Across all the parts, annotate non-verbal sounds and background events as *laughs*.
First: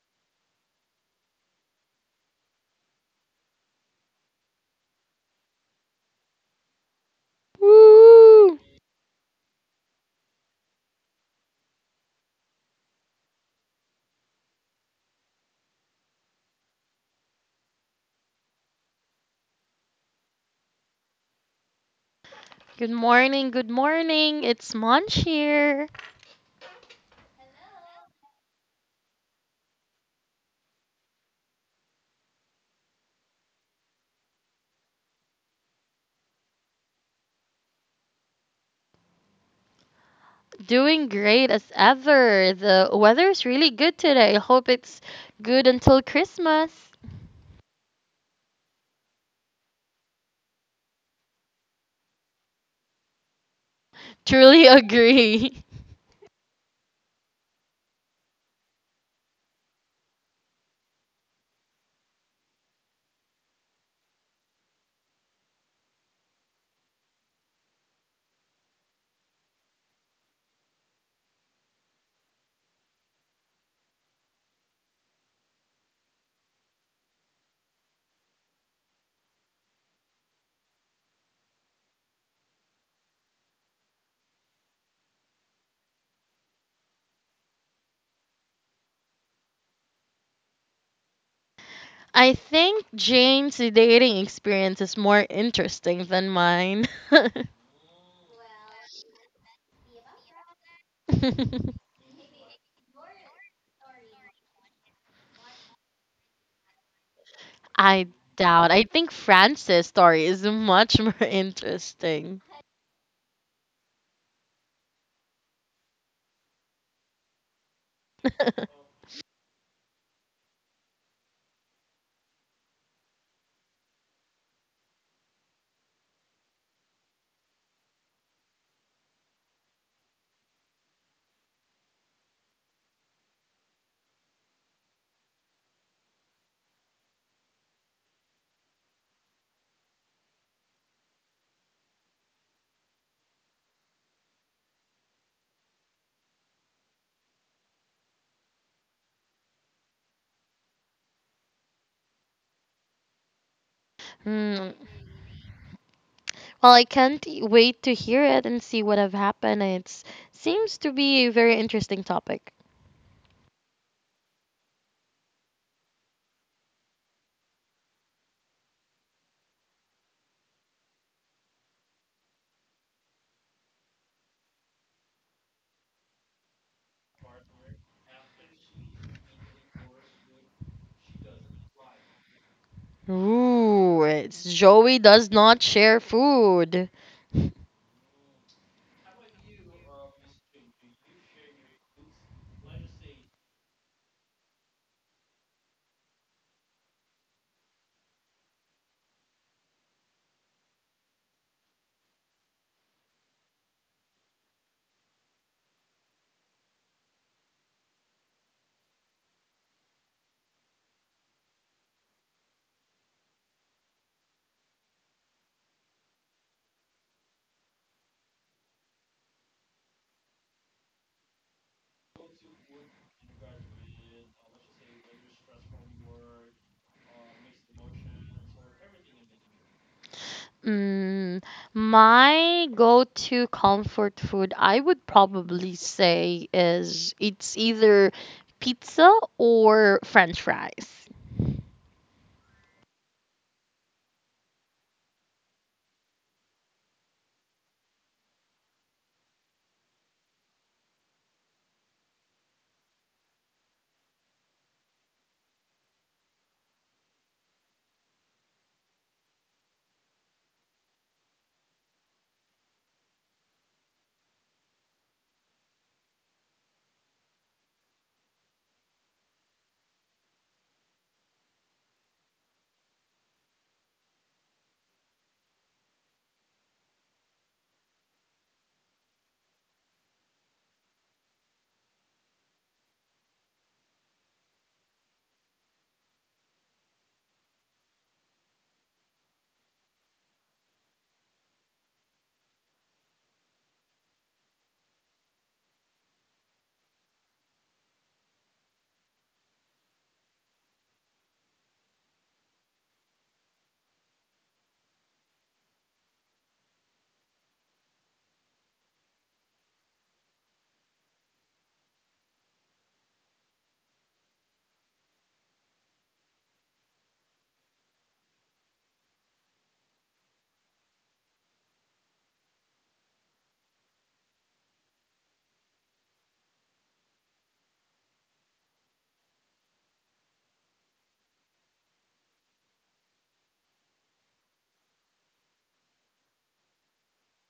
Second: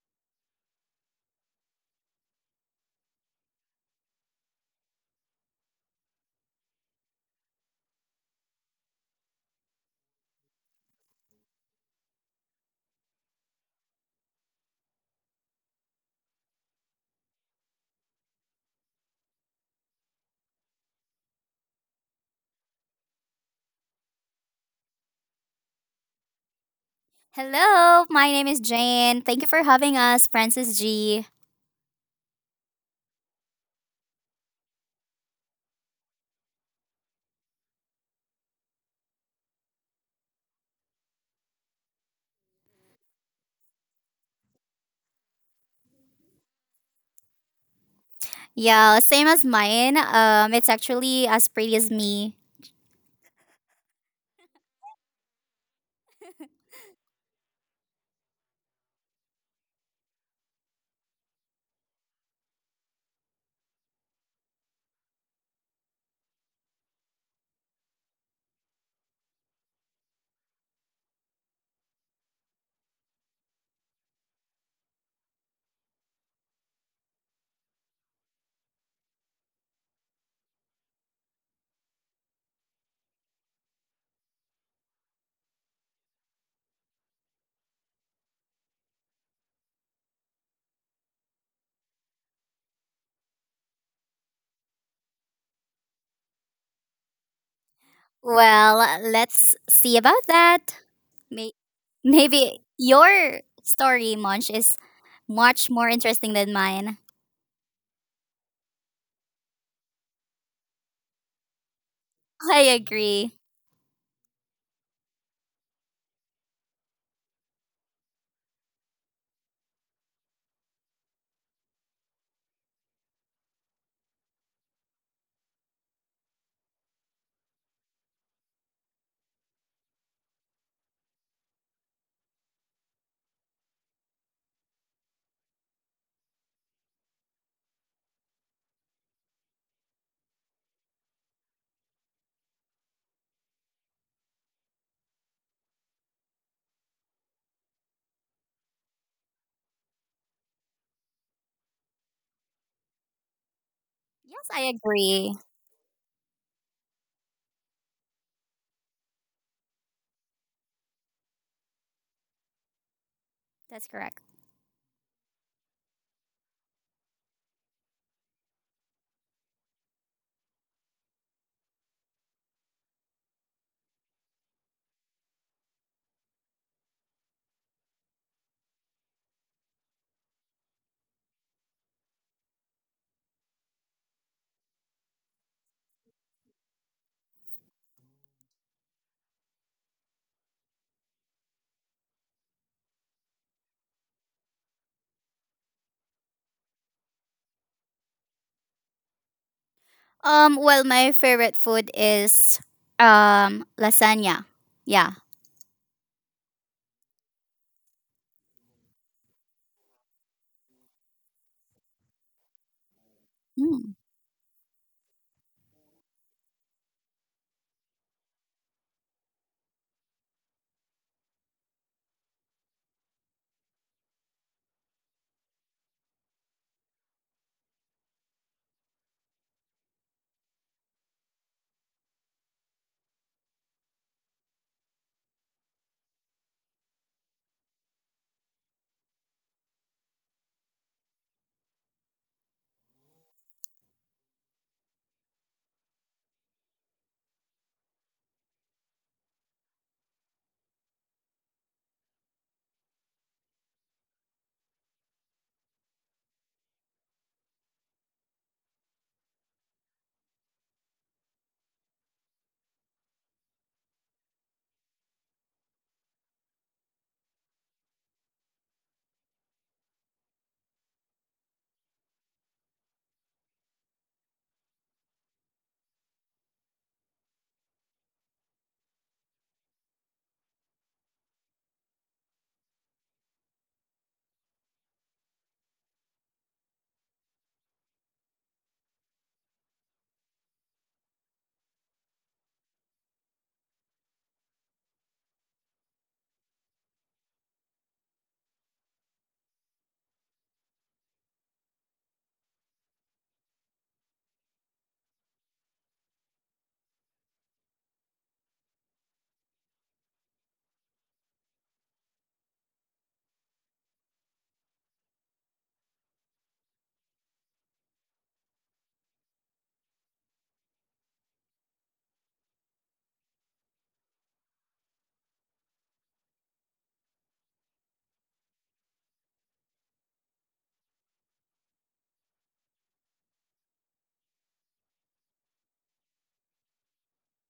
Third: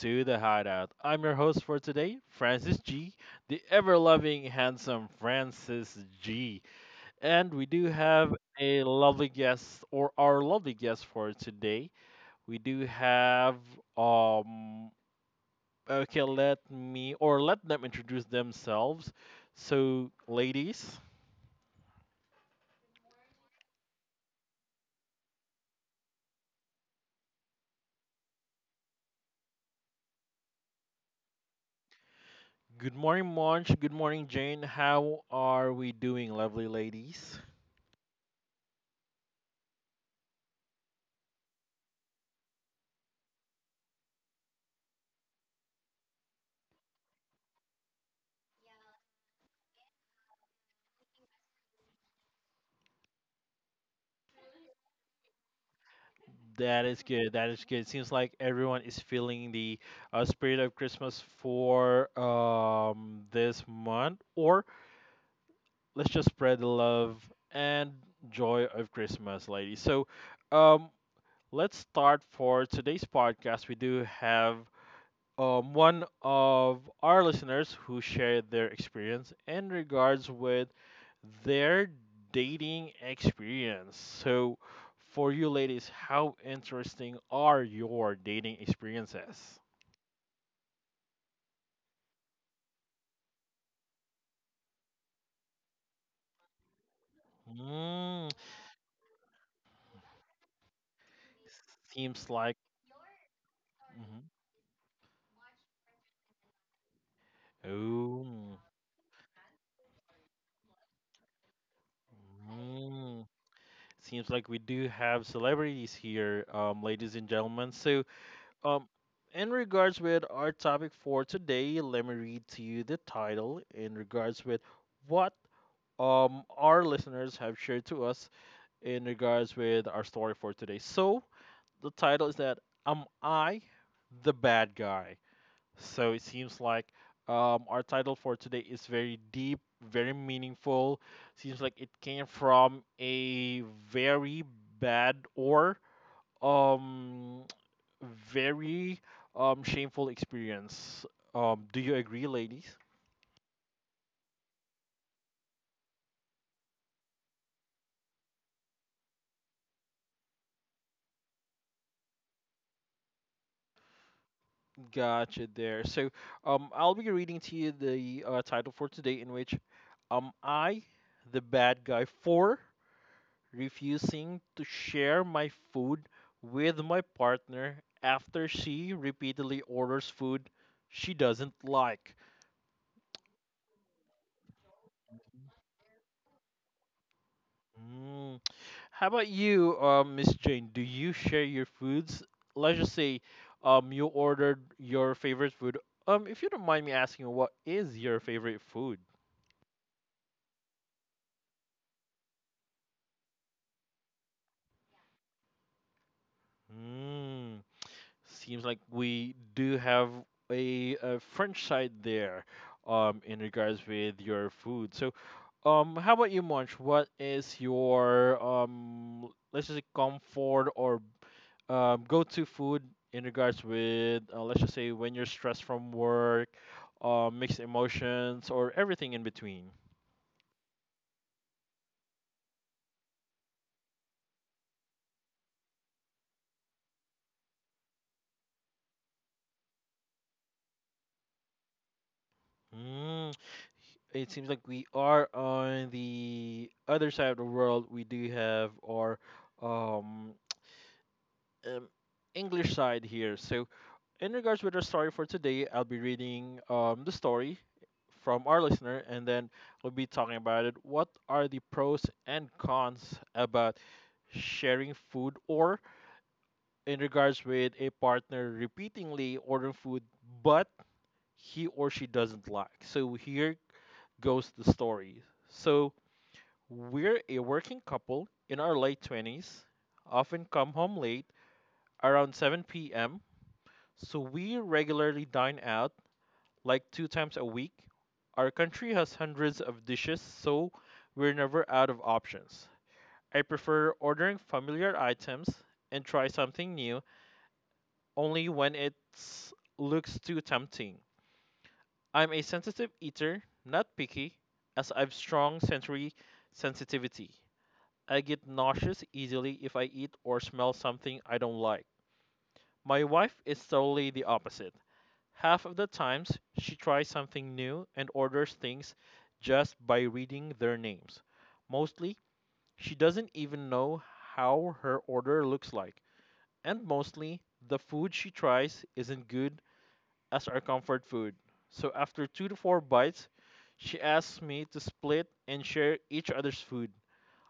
to the Hideout. I'm your host for today, Francis G, the ever loving, handsome Francis G. And we do have Woo! a lovely guest, or our lovely guest for today. We do have, um, okay, let me, or let them introduce themselves. So, ladies, Good morning, good morning. It's Munch here. Hello, my name is Jane. Thank you for having us, Francis G. good morning, Monch. Good morning, Jane. How are we doing, lovely ladies? Doing great as ever. The weather is really good today. I hope it's good until Christmas. Yeah, same as mine. It's actually as pretty as me. Truly agree. That is good. That is good. Seems like everyone is feeling the spirit of Christmas for this month, or let's just spread the love and joy of Christmas, ladies. So, um, let's start for today's podcast. We do have one of our listeners who shared their experience in regards with their dating experience. So, for you ladies, how interesting are your dating experiences? *laughs* I think Jane's dating experience is more interesting than mine. Mm, Well, let's see about that. May- *laughs* seems like. Maybe your story, Mhm. Munch, is much more interesting than mine. I Ooh. doubt. I think Frances' story is much more interesting. I Mm. agree. Seems like we do have celebrities here, ladies and gentlemen. So, *laughs* Um, in regards with our topic for today, let me read to you the title in regards with what our listeners have shared to us in regards with our story for today. So the title is that am I the bad guy? So it seems like our title for today is very deep, very meaningful. Seems like it came from a very bad or um very shameful experience. Do you agree, ladies? Yes, I Hmm, agree. well, I can't wait to hear it and see what have happened. It seems to be a very interesting topic. That's correct. Gotcha there. So I'll be reading to you the title for today, in which I, the bad guy, for refusing to share my food with my partner after she repeatedly orders food she doesn't like. Ooh, it's Joey does not share food. Hmm. How about you, Miss Jane? Do you share your foods? Let's just say, you ordered your favorite food. If you don't mind me asking, what is your favorite food? Well, my favorite food is lasagna. Yeah. Mm, seems like we do have a French side there, in regards Hmm. with your food. So, how about you, Munch? What is your let's just say comfort or go-to food in regards with let's just say when you're stressed from work, mixed emotions, or everything in between. Mm, my go-to comfort food, I would probably say, is it's either pizza or French fries. Mm. It seems like we are on the other side of the world. We do have our um, um, English side here. So in regards with our story for today, I'll be reading the story from our listener, and then we'll be talking about it. What are the pros and cons about sharing food or in regards with a partner repeatedly ordering food but he or she doesn't like. So here goes the story. So we're a working couple in our late 20s, often come home late around 7 p.m. So we regularly dine out like 2 times a week. Our country has hundreds of dishes, so we're never out of options. I prefer ordering familiar items and try something new only when it looks too tempting. I'm a sensitive eater, not picky, as I've strong sensory sensitivity. I get nauseous easily if I eat or smell something I don't like. My wife is totally the opposite. Half of the times, she tries something new and orders things just by reading their names. Mostly, she doesn't even know how her order looks like. And mostly, the food she tries isn't good as our comfort food. So after 2 to 4 bites, she asks me to split and share each other's food.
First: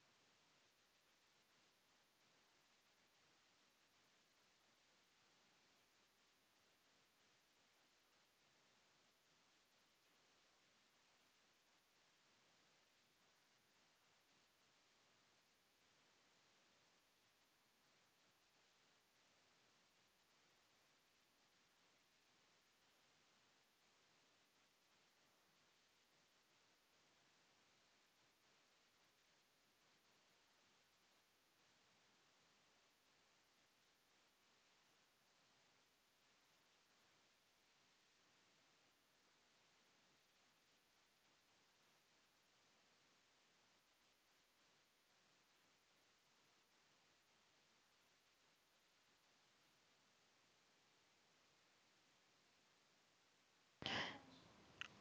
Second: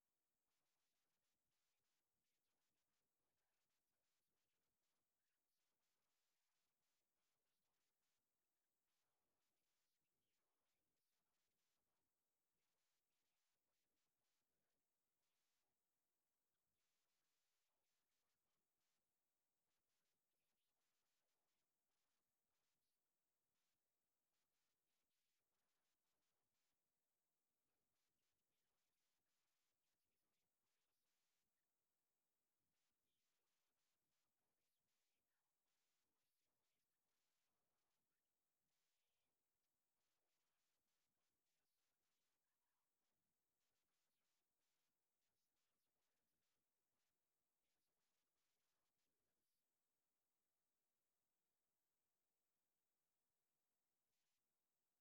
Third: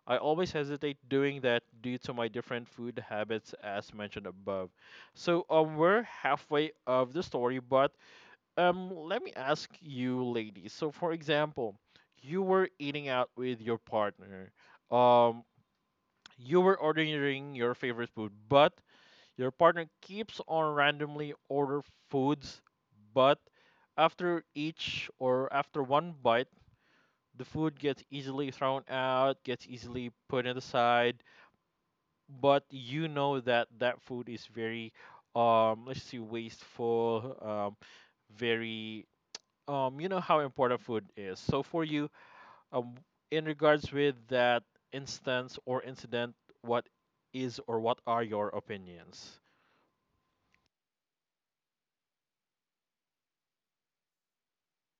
I always hesitate doing that due to my different food habits as mentioned above. So we're halfway of the story, but let me ask you, ladies. So for example, you were eating out with your partner. Um, you were ordering your favorite food, but your partner keeps on randomly order foods, but after each or after one bite, the food gets easily thrown out, gets easily put in the side, but you know that that food is very let's see wasteful, very you know how important food is. So for you, um in regards with that instance or incident, what is or what are your opinions?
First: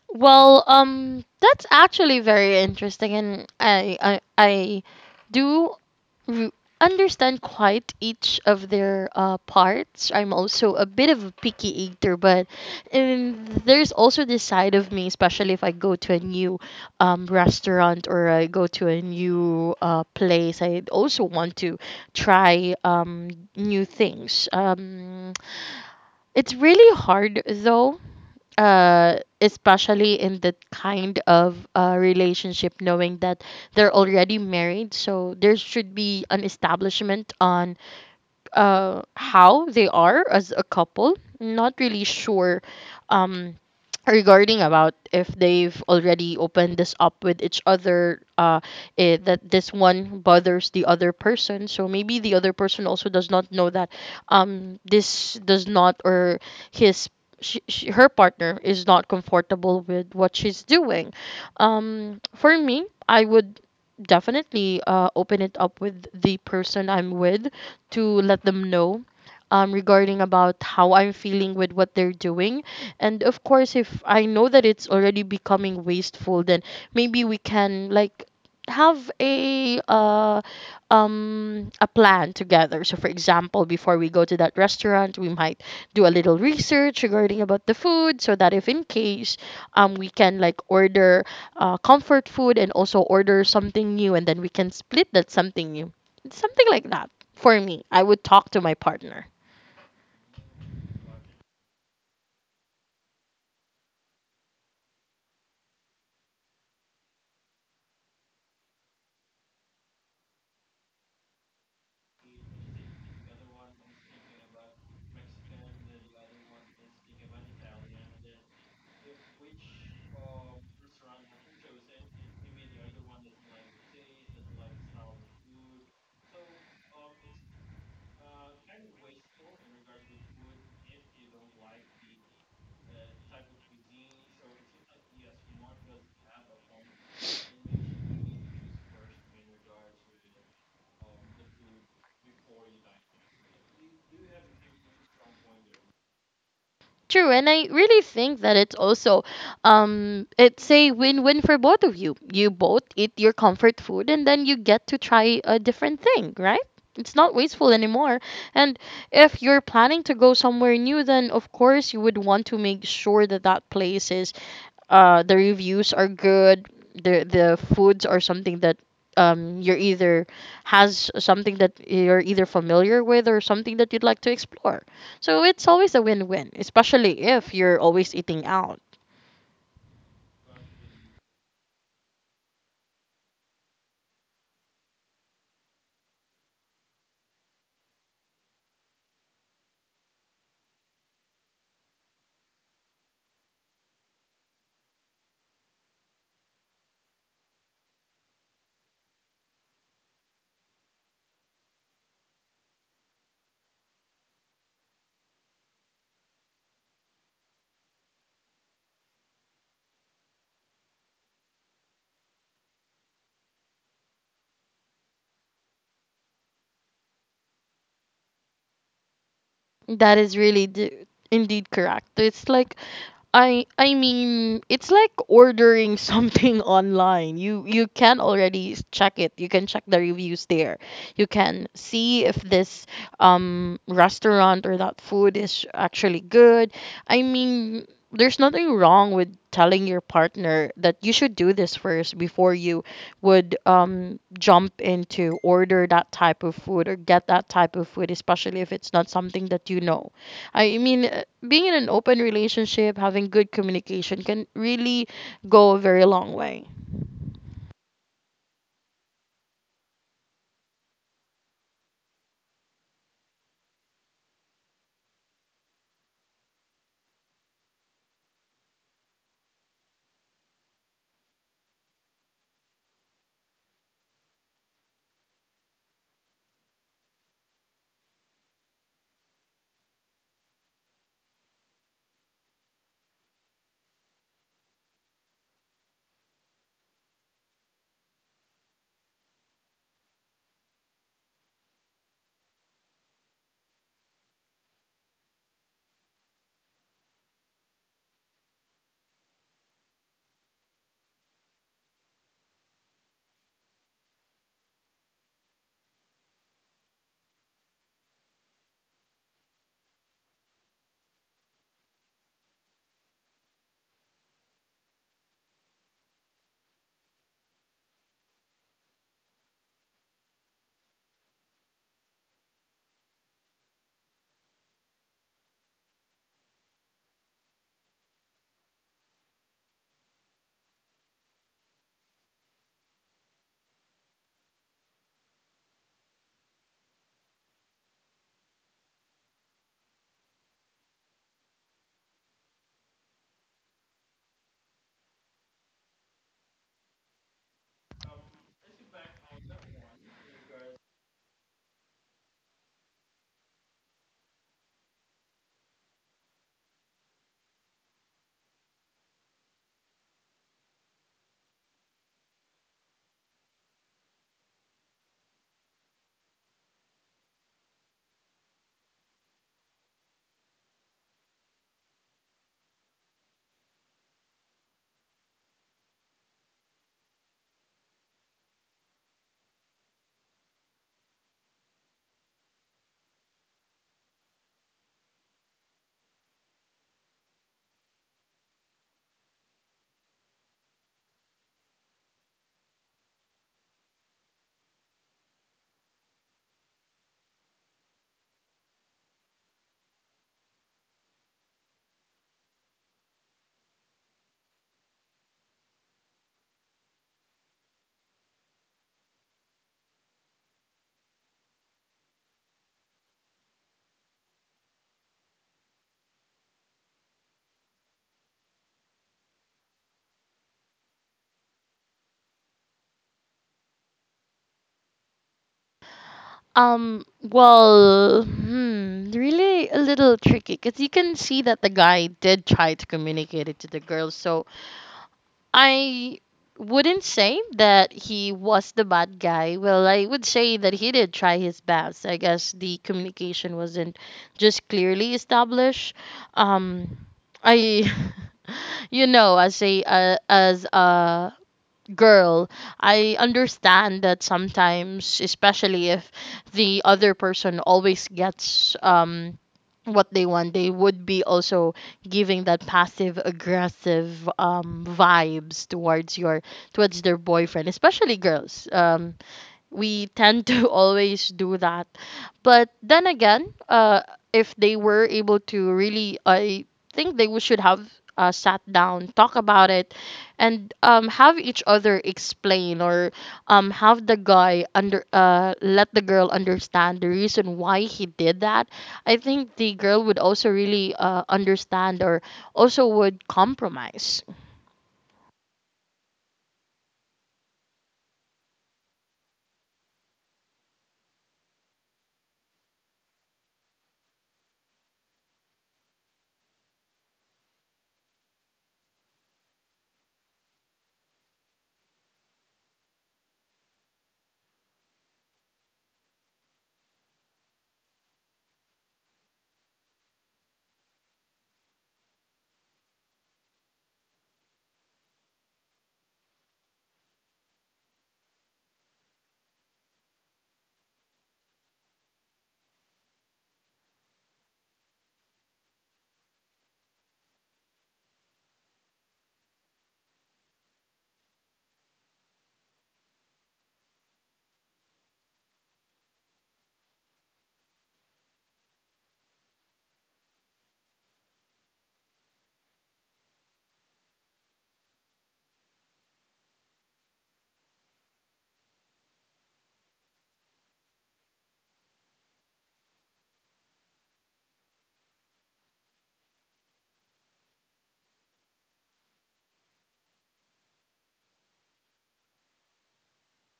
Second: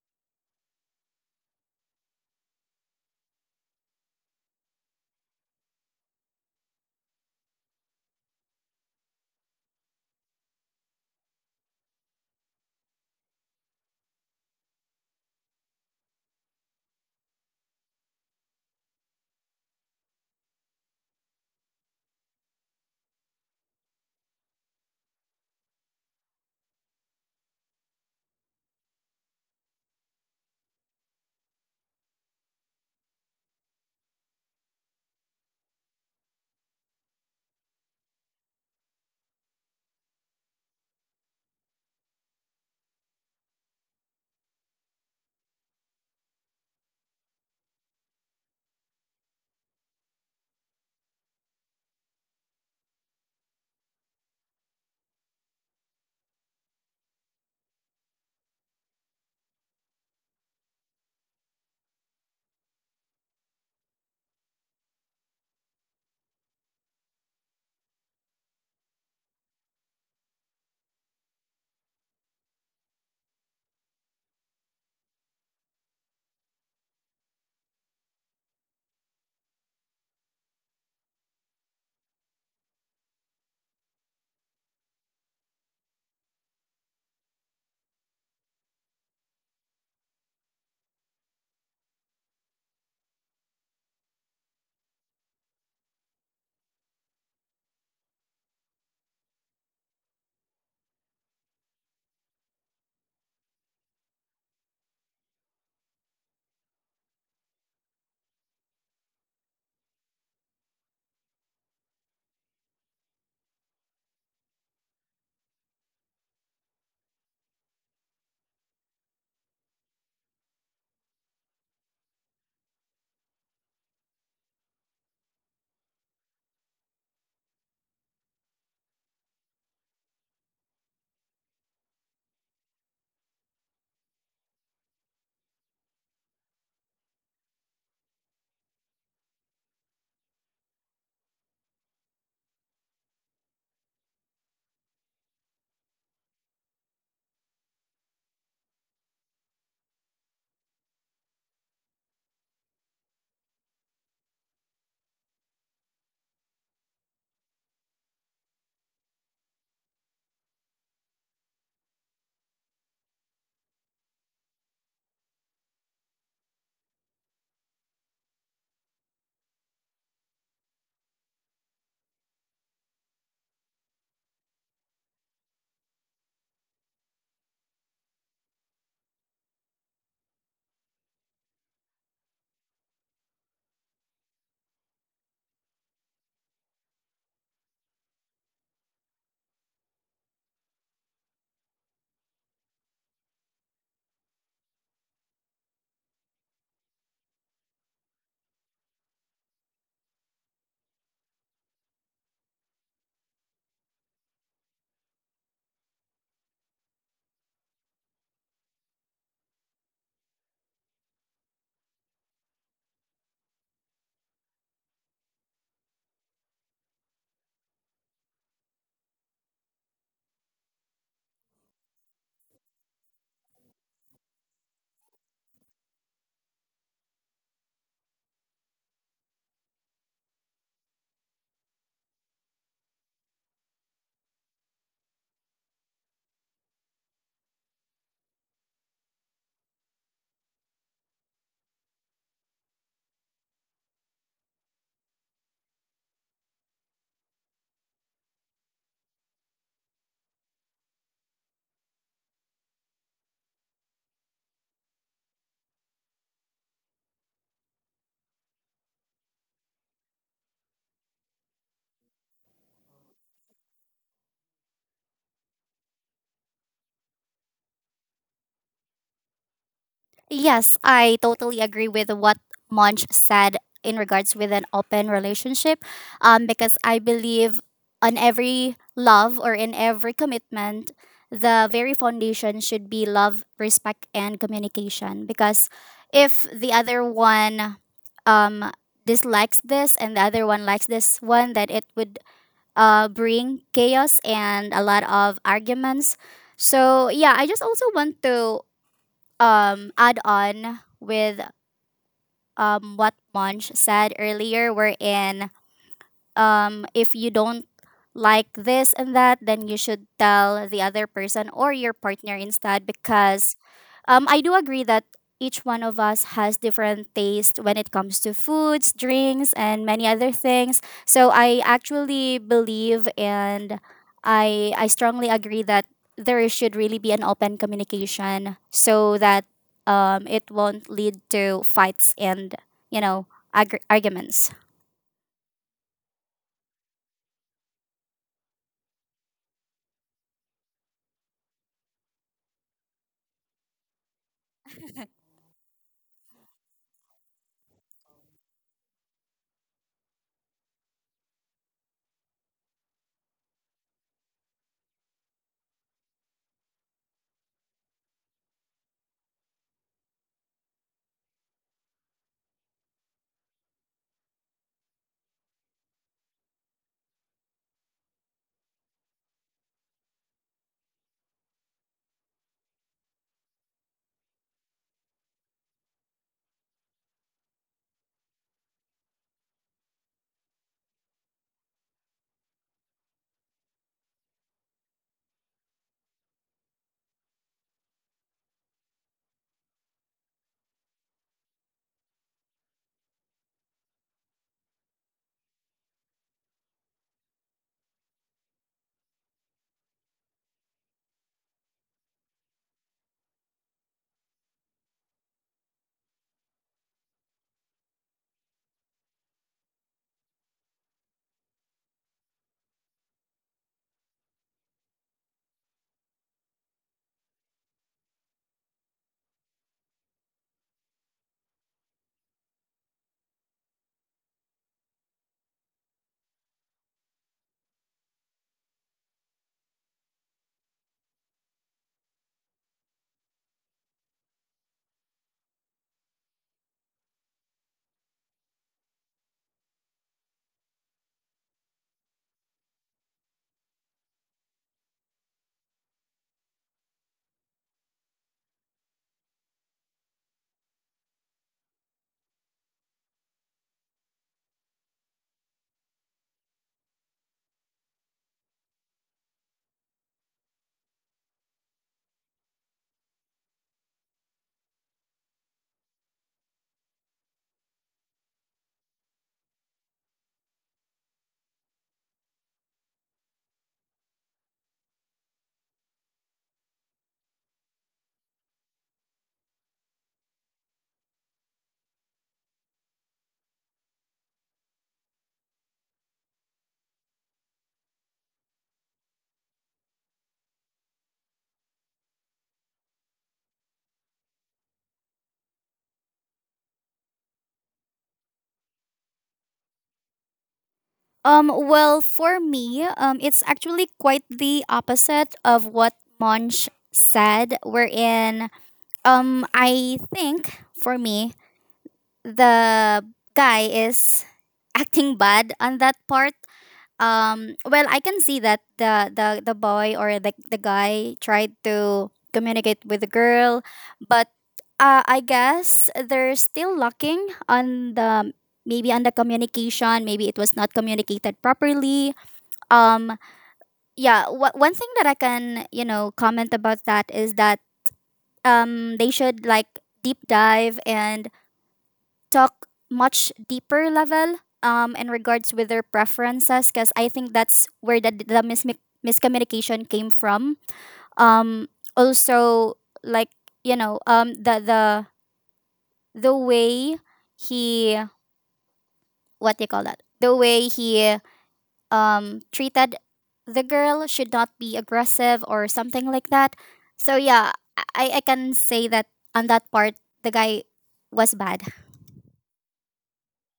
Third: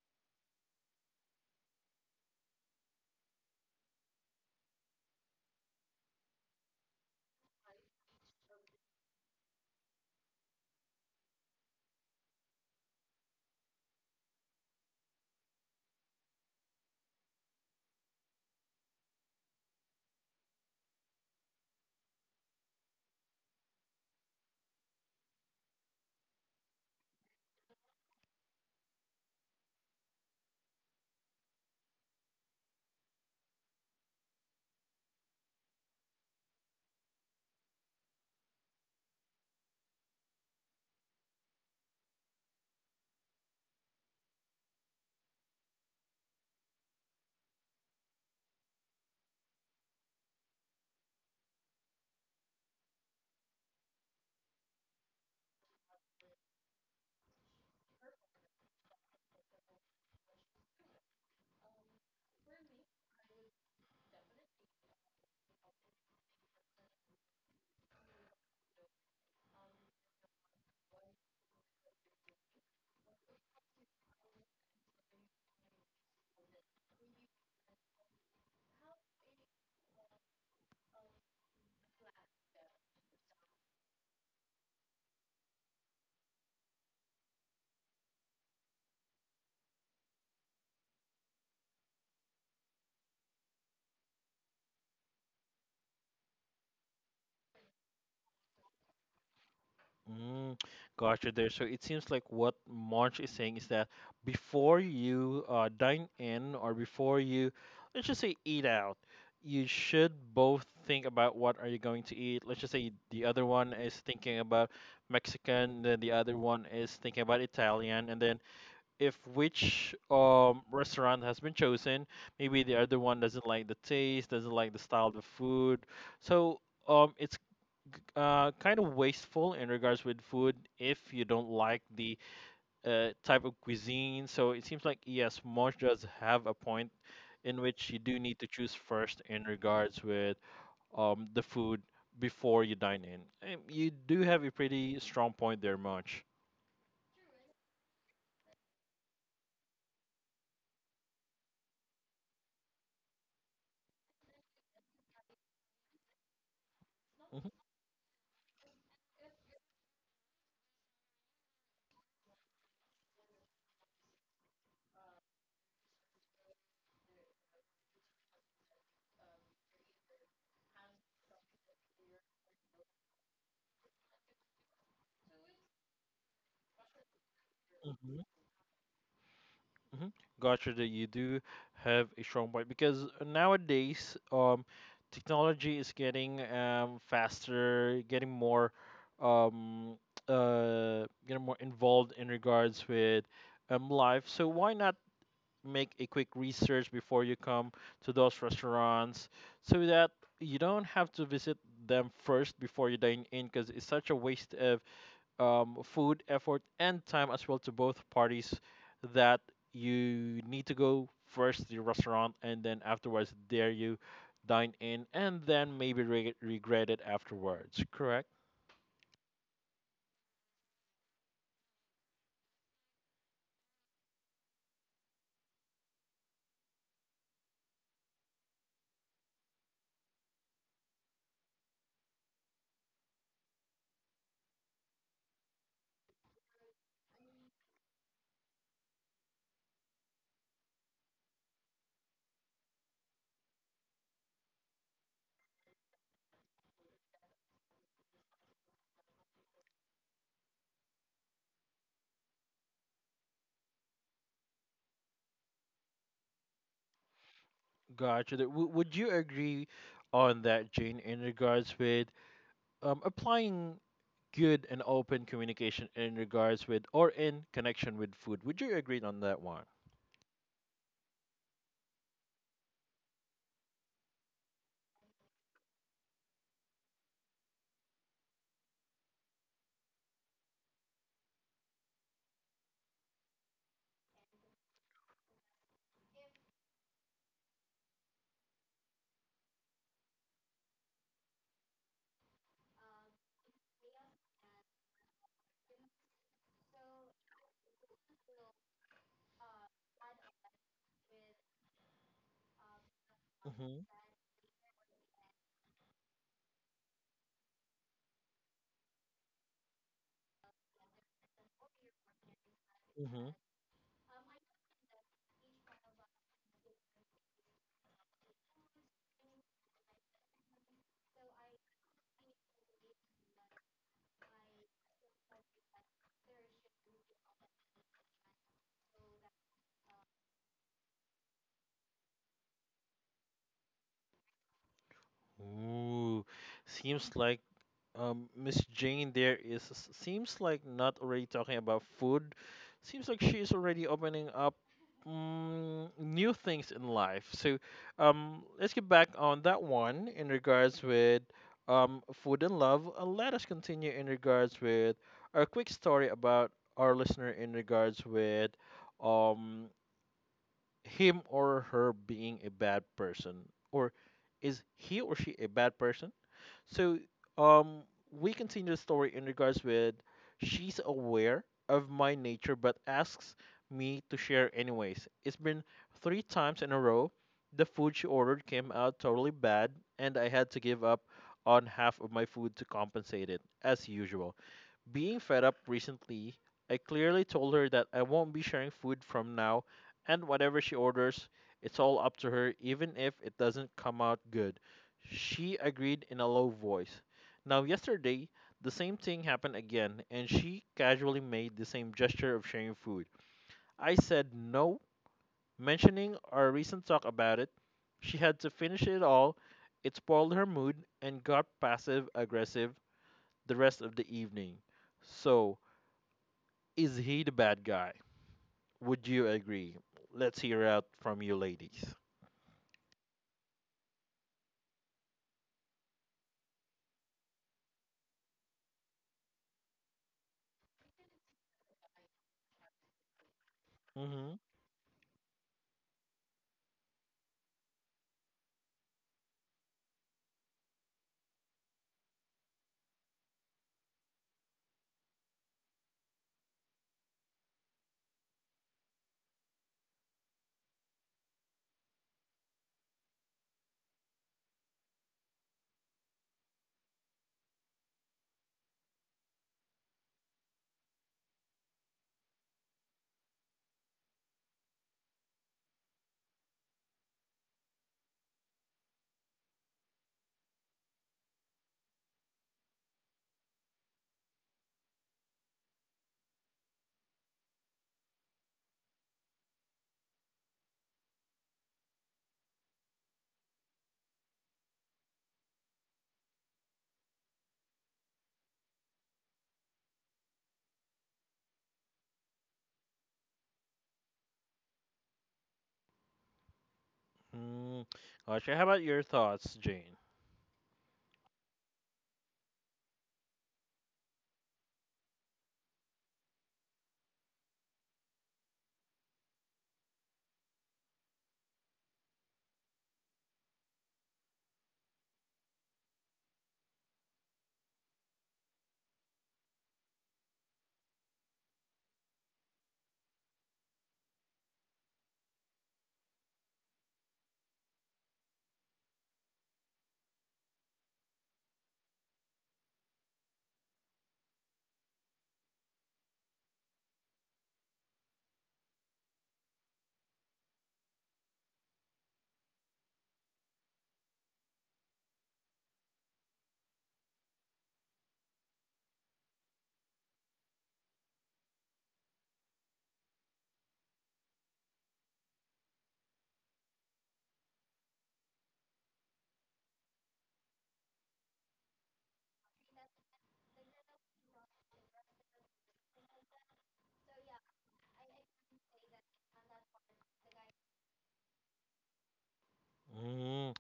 Well, that's actually very interesting, and I do re- understand quite each of their parts. I'm also a bit of a picky eater, but there's also this side of me, especially if I go to a new restaurant or I go to a new place, I also want to try new things. It's really hard though especially in that kind of relationship, knowing that they're already married, so there should be an establishment on how they are as a couple. Not really sure um, regarding about if they've already opened this up with each other that this one bothers the other person, so maybe the other person also does not know that this does not, or his her partner is not comfortable with what she's doing. For me, I would definitely open it up with the person I'm with to let them know, regarding about how I'm feeling with what they're doing. And of course, if I know that it's already becoming wasteful, then maybe we can like have a plan together. So for example, before we go to that restaurant, we might do a little research regarding about the food, so that if in case we can like order comfort food and also order something new, and then we can split that something new, something like that. For me, I would talk to my partner. Mm, gotcha there. So it seems like what March is saying is that before you dine in or before you, let's just say eat out, you should both think about what are you going to eat. Let's just say the other one is thinking about Mexican, then the other one is thinking about Italian, and then if which restaurant has been chosen, maybe the other one doesn't like the taste, doesn't like the style of the food. So it's kind of wasteful in regards with food if you don't like the type of cuisine. So it seems like yes, Mosh does have a point in which you do need to choose first in regards with the food before you dine in. You do have a pretty strong point there, Mosh. True, and I really think that it's also it's a win-win for both of you. You both eat your comfort food, and then you get to try a different thing, right? It's not wasteful anymore. And if you're planning to go somewhere new, then of course you would want to make sure that that place is the reviews are good, the foods are something that you're either has something that you're either familiar with, or something that you'd like to explore. So it's always a win-win, especially if you're always eating out. Mm-hmm. Gotcha that you do have a strong point because nowadays, technology is getting faster, um, getting more involved in regards with life. So why not make a quick research before you come to those restaurants so that you don't have to visit them first before you dine in because it's such a waste of food, effort, and time as well to both parties that you need to go first the restaurant and then afterwards there you dine in and then maybe regret it afterwards. Correct? That is really indeed correct. It's like I mean, it's like ordering *laughs* something online. You can already check it. You can check the reviews there. You can see if this restaurant or that food is actually good. I mean, there's nothing wrong with telling your partner that you should do this first before you would jump into order that type of food or get that type of food, especially if it's not something that you know. I mean, being in an open relationship, having good communication can really go a very long way. Gotcha. Would you agree on that, Jane, in regards with applying good and open communication in regards with or in connection with food? Would you agree on that one? Yes, I totally agree with what Monch said in regards with an open relationship, because I believe on every love or in every commitment, the very foundation should be love, respect, and communication. Because if the other one um, dislikes this and the other one likes this one, that it would bring chaos and a lot of arguments. So yeah, I just also want to add on with what Monch Mm-hmm. said earlier, wherein if you don't like this and that, then you should tell the other person or your partner instead, Mm-hmm. because I do agree that each one of us has different taste when it comes to foods, drinks, and many other things. So I actually believe and I strongly agree that there should really be an open communication so that it won't lead to fights and, you know, arguments. Ooh, seems like Miss Jane there is seems like not already talking about food. Seems like she is already opening up new things in life. So, let's get back on that one in regards with food and love. Let us continue in regards with our quick story about our listener in regards with um him or her being a bad person or is he or she a bad person? So um, we continue the story in regards with she's aware of my nature but asks me to share anyways. It's been 3 times in a row. The food she ordered came out totally bad, and I had to give up on half of my food to compensate it, as usual. Being fed up recently, I clearly told her that I won't be sharing food from now, and whatever she orders, it's all up to her, even if it doesn't come out good. She agreed in a low voice. Now, yesterday, the same thing happened again, and she casually made the same gesture of sharing food. I said no, mentioning our recent talk about it. She had to finish it all. It spoiled her mood and got passive aggressive the rest of the evening. So, is he the bad guy? Would you agree? Let's hear out from you ladies. Well, hmm, really a little tricky, because you can see that the guy did try to communicate it to the girl. Mm-hmm. So, I wouldn't say that he was the bad guy. Well, I would say that he did try his best. I guess the communication wasn't just clearly established. Um, I, *laughs* you know, as a girl, I understand that sometimes, especially if the other person always gets what they want, they would be also giving that passive aggressive vibes towards your towards their boyfriend. Especially girls, we tend to *laughs* always do that. But then again, if they were able to really, I think they should have sat down, talk about it, and have each other explain, or have the guy under let the girl understand the reason why he did that. I think the girl would also really understand, or also would compromise. Mm. Gotcha. How about your thoughts, Jane? Well, for me, it's actually quite the opposite of what Monch said. Wherein I think for me, the guy is acting bad on that part. Well, I can see that the boy or the guy tried to communicate with the girl, but I guess they're still lacking on the, maybe on the communication. Maybe it was not communicated properly. Um, yeah. One thing that I can, you know, comment about that is that they should like deep dive and talk much deeper level in regards with their preferences, because I think that's where the miscommunication came from. um Also, like, you know, the way he, what do you call that, the way he treated the girl should not be aggressive or something like that. So yeah, I can say that on that part the guy was bad. Mm.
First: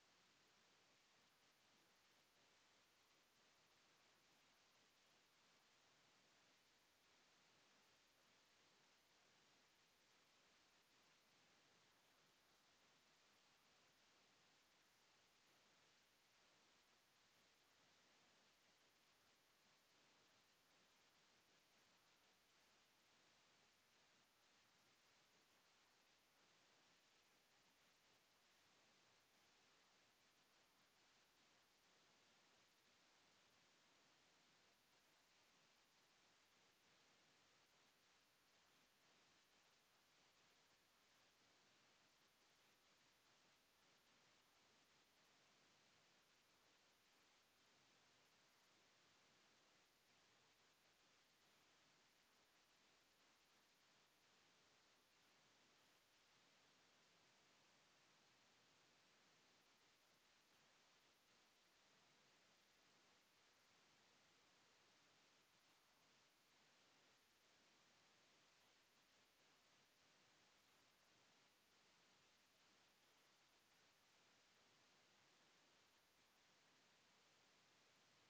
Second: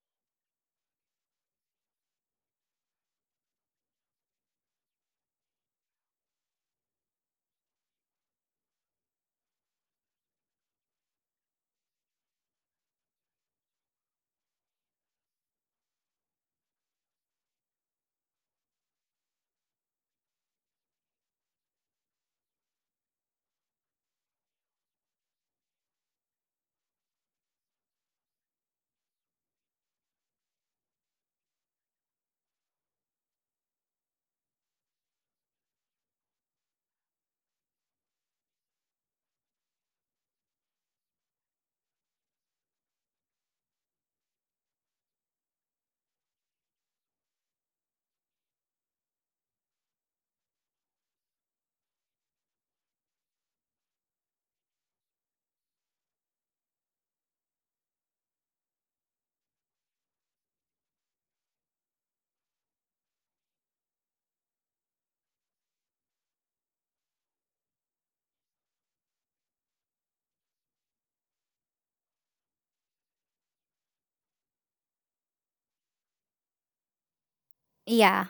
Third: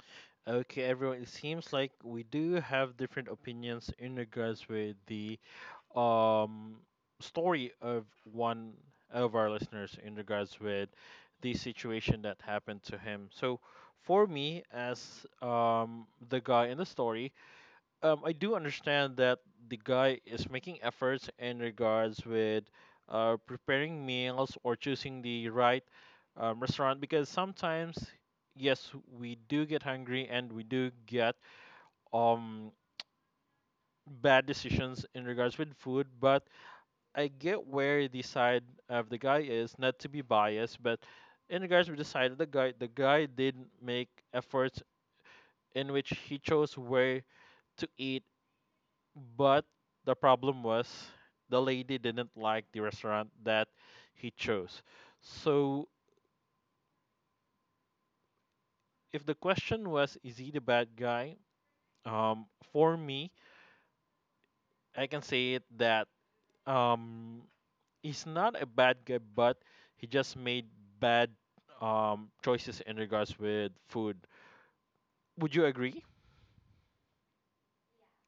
Okay, everyone. It seems like we do have different opinions in regards with the um story of one of our listeners in regards with the situation that happened to him. So, for me, as the guy in the story, I do understand that the guy is making efforts in regards with preparing meals or choosing the right restaurant because sometimes, yes, we do get hungry and we do get um bad decisions in regards with food. But I get where the side of the guy is, not to be biased, but in regards with the side of the guy did make efforts in which he chose where to eat. But the problem was the lady didn't like the restaurant that he chose. So if the question was, is he the bad guy? Um, for me, I can say it that um, he's not a bad guy, but he just made bad choices in regards with food. Would you agree? Yeah.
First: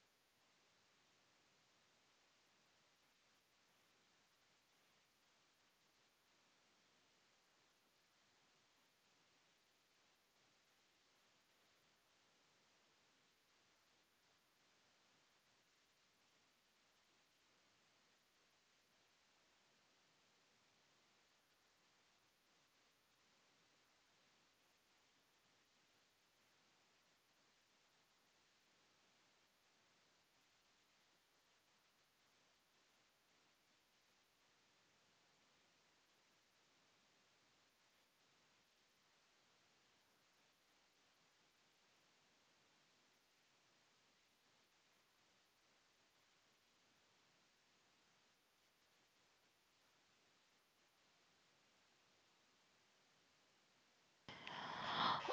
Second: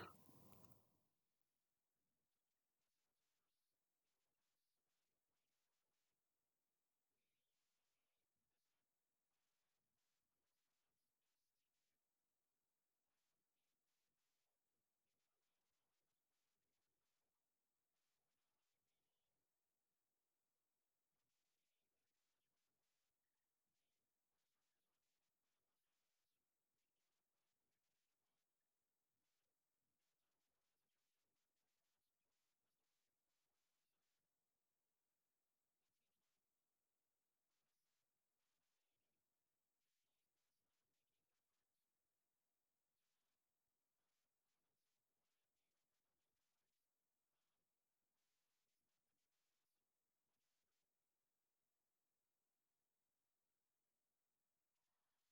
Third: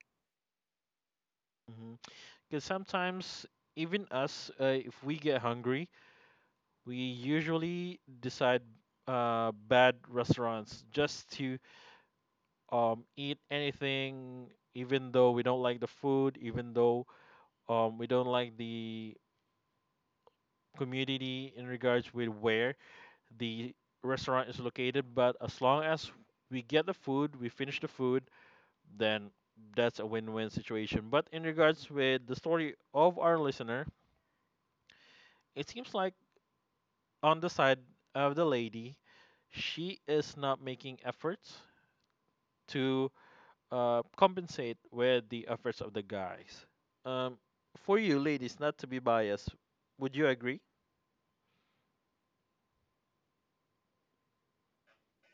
Because sometimes even us, if we get hungry, we usually decide bad restaurants just to eat anything, even though we don't like the food, even though we don't like the community in regards with where the restaurant is located. But as long as we get the food, we finish the food, then that's a win-win situation. But in regards with the story of our listener, it seems like on the side of the lady, she is not making efforts to compensate with the efforts of the guys. Um, for you ladies, not to be biased, would you agree?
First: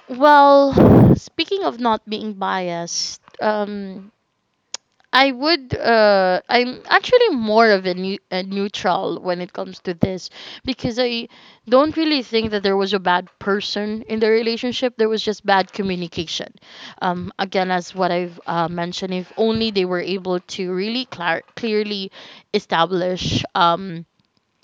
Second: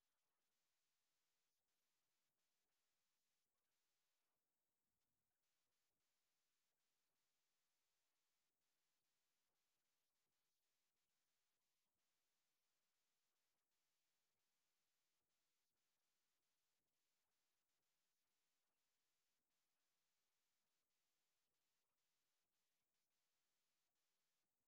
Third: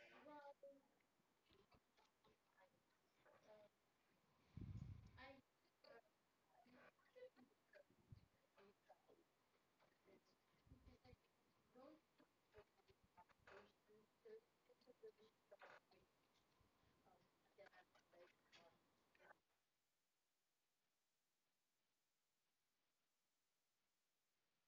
Well, *sighs* speaking of not being biased, I would I'm actually more of a, a neutral when it comes to this, because I don't really think that there was a bad person in the relationship. There was just bad communication. Again, as what I've mentioned, if only they were able to really clearly establish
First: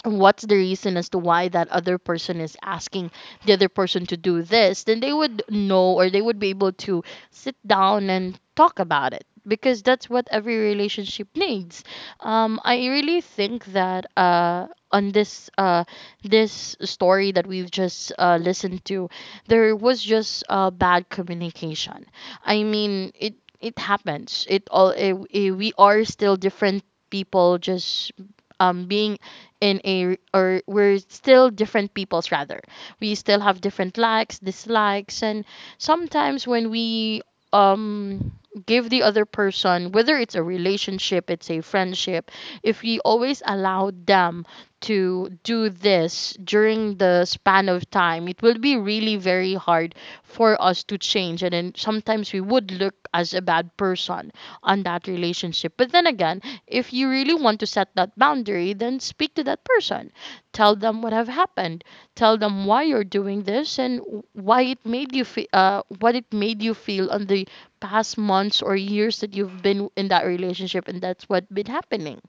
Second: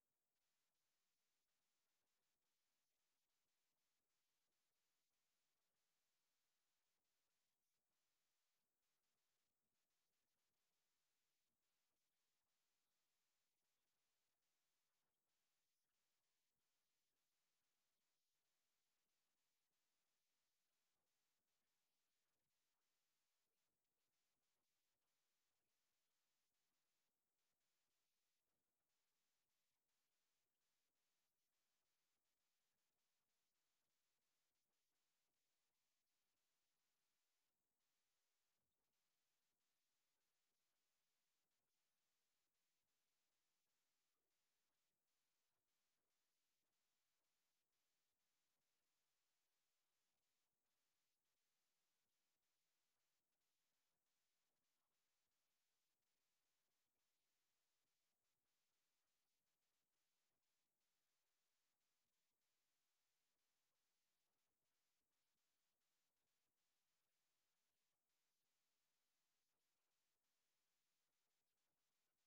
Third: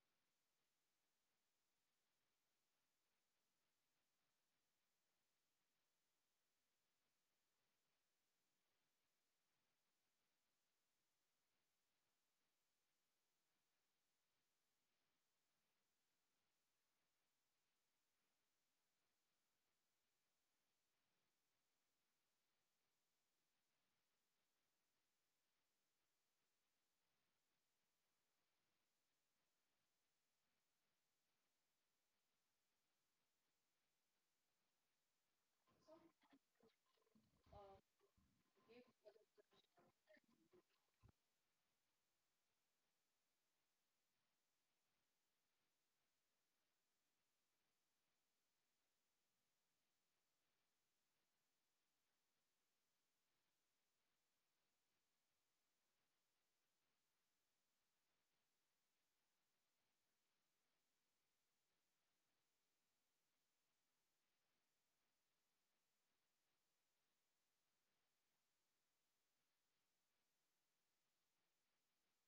what's the reason as to why that other person is asking the other person to do this, then they would know, or they would be able to sit down and talk about it, because that's what every relationship needs. I really think that on this story that we've just listened to, there was just bad communication. I mean, it happens. It all, we are still different people, just being in a, or we're still different peoples rather, we still have different likes, dislikes, and sometimes when we um give the other person, whether it's a relationship, it's a friendship, if we always allow them to do this during the span of time, it will be really very hard for us to change, and then sometimes we would look as a bad person on that relationship. But then again, if you really want to set that boundary, then speak to that person. Tell them what have happened. Tell them why you're doing this, and why it made you feel, what it made you feel on the past months or years that you've been in that relationship, and that's what been happening.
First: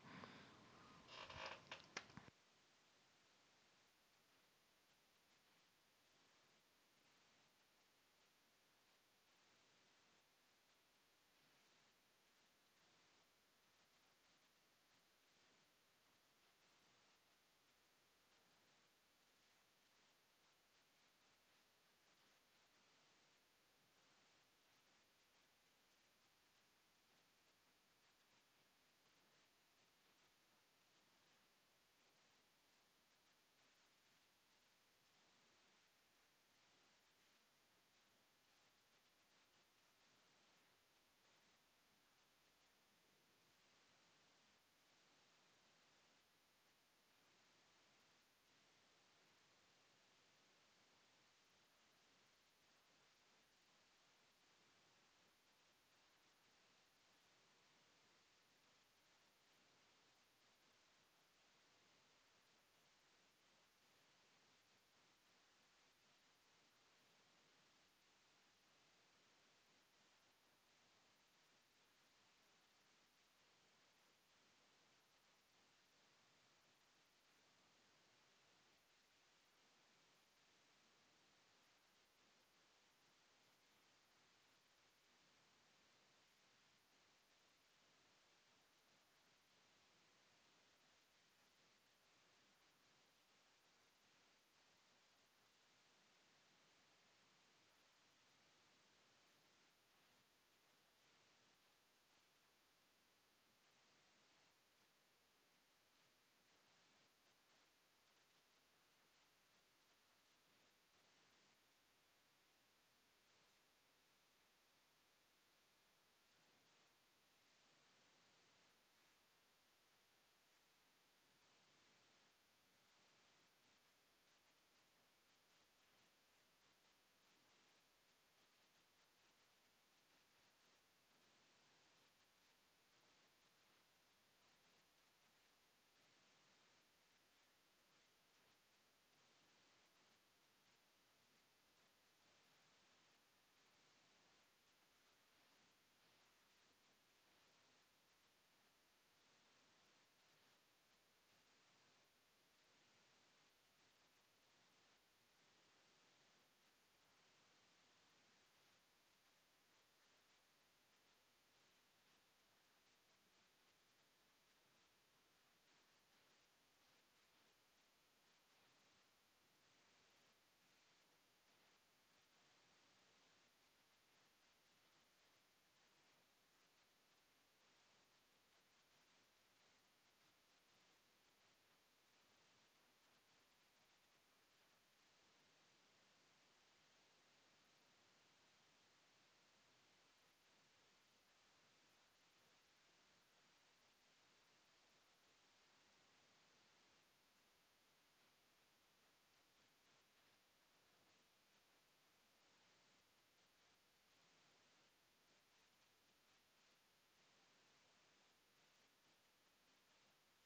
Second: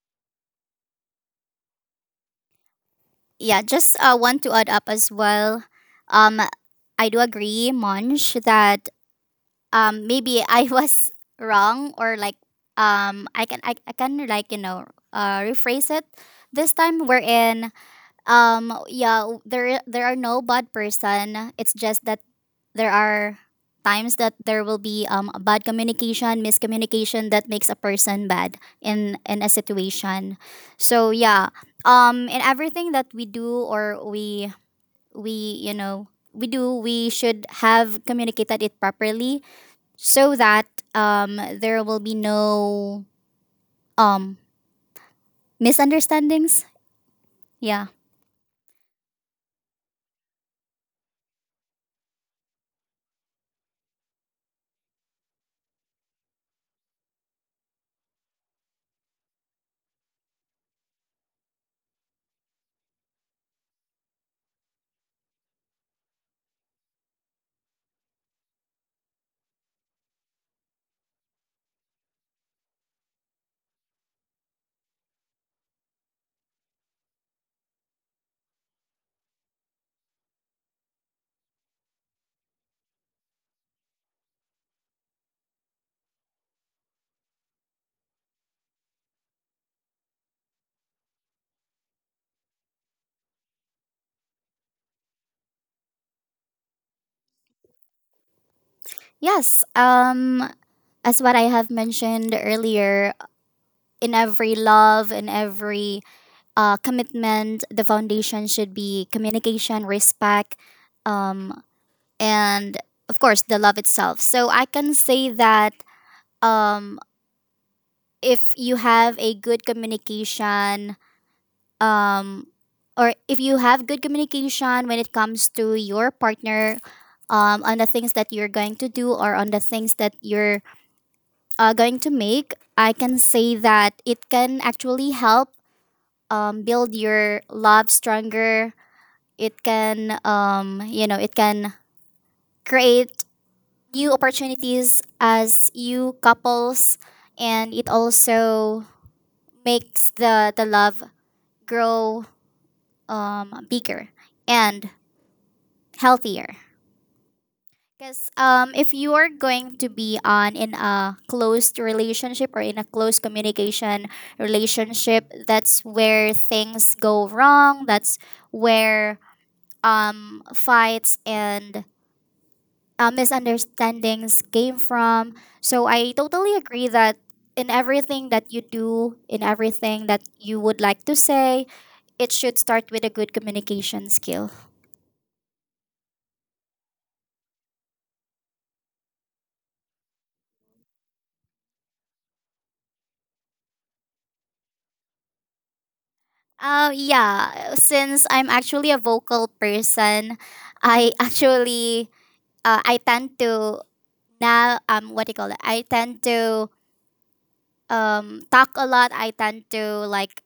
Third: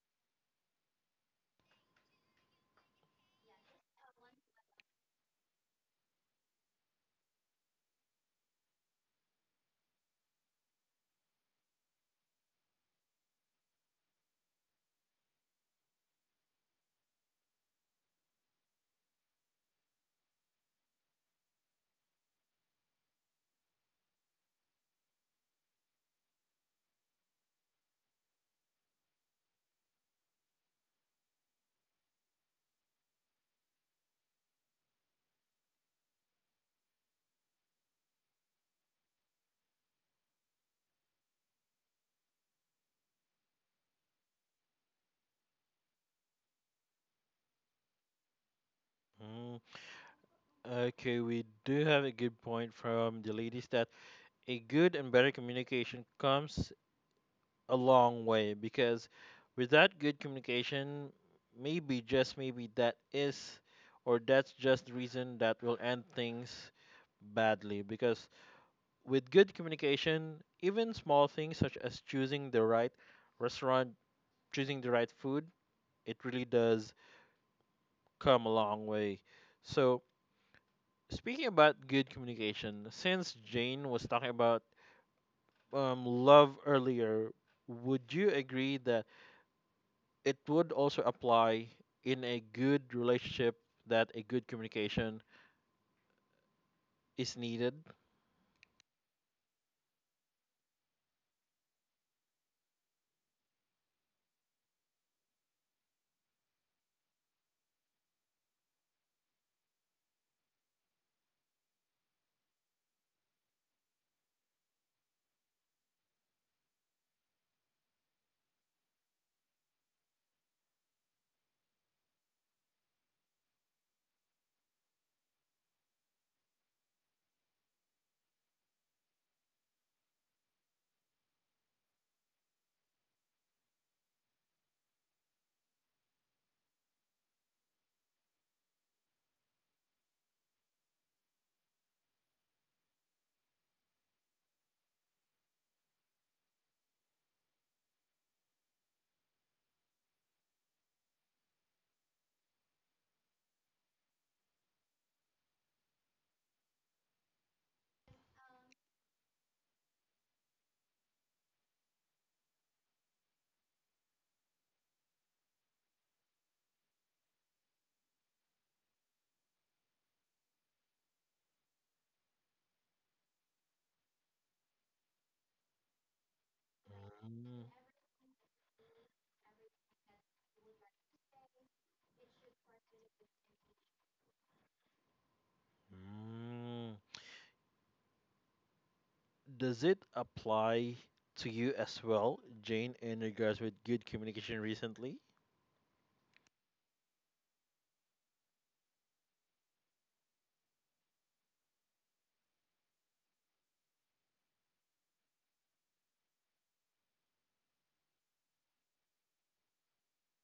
Yeah, just want to add up as well. Um I do agree, Monch, that maybe *laughs* I was wrong, or like, I can, I can, like, you know, rephrase it this time, wherein yeah, there are no bad person. It's just that there are times that there will be a bad communication, miscommunication that makes a person bad in a situation. So yeah, in everything that we do, or we, you know, we do, we should have communicated it properly so that there will be no um misunderstandings. Yeah. Mm, okay, we do have a good point from the ladies that a good and better communication comes a long way because without good communication, maybe just maybe that is or that's just the reason that will end things badly because with good communication, even small things such as choosing the right restaurant, choosing the right food, it really does come a long way. So, speaking about good communication, since Jane was talking about love earlier, would you agree that it would also apply in a good relationship that a good communication is needed? Yes. As what I have mentioned earlier, in every love, in every commitment, the foundation should be communication, respect, um, and of course, the love itself. So I can say that um, if you have a good communication, um, or if you have good communication when it comes to your partner on the things that you're going to do or on the things that you're going to make, I can say that it can actually help build your love stronger. It can, you know, it can create new opportunities as you couples, and it also makes the love grow bigger and healthier. Because if you are going to be on in a closed relationship or in a close communication relationship, that's where things go wrong. That's where fights and misunderstandings came from. So I totally agree that Mm, in everything that you do, in everything that you would like to say, it should start with a good communication skill. mm. Does it apply to you as well, Jane, in regards with good communication recently? Yeah, since I'm actually a vocal person, I *laughs* actually, I tend to now, what do you call it? I tend to talk a lot. I tend to, like,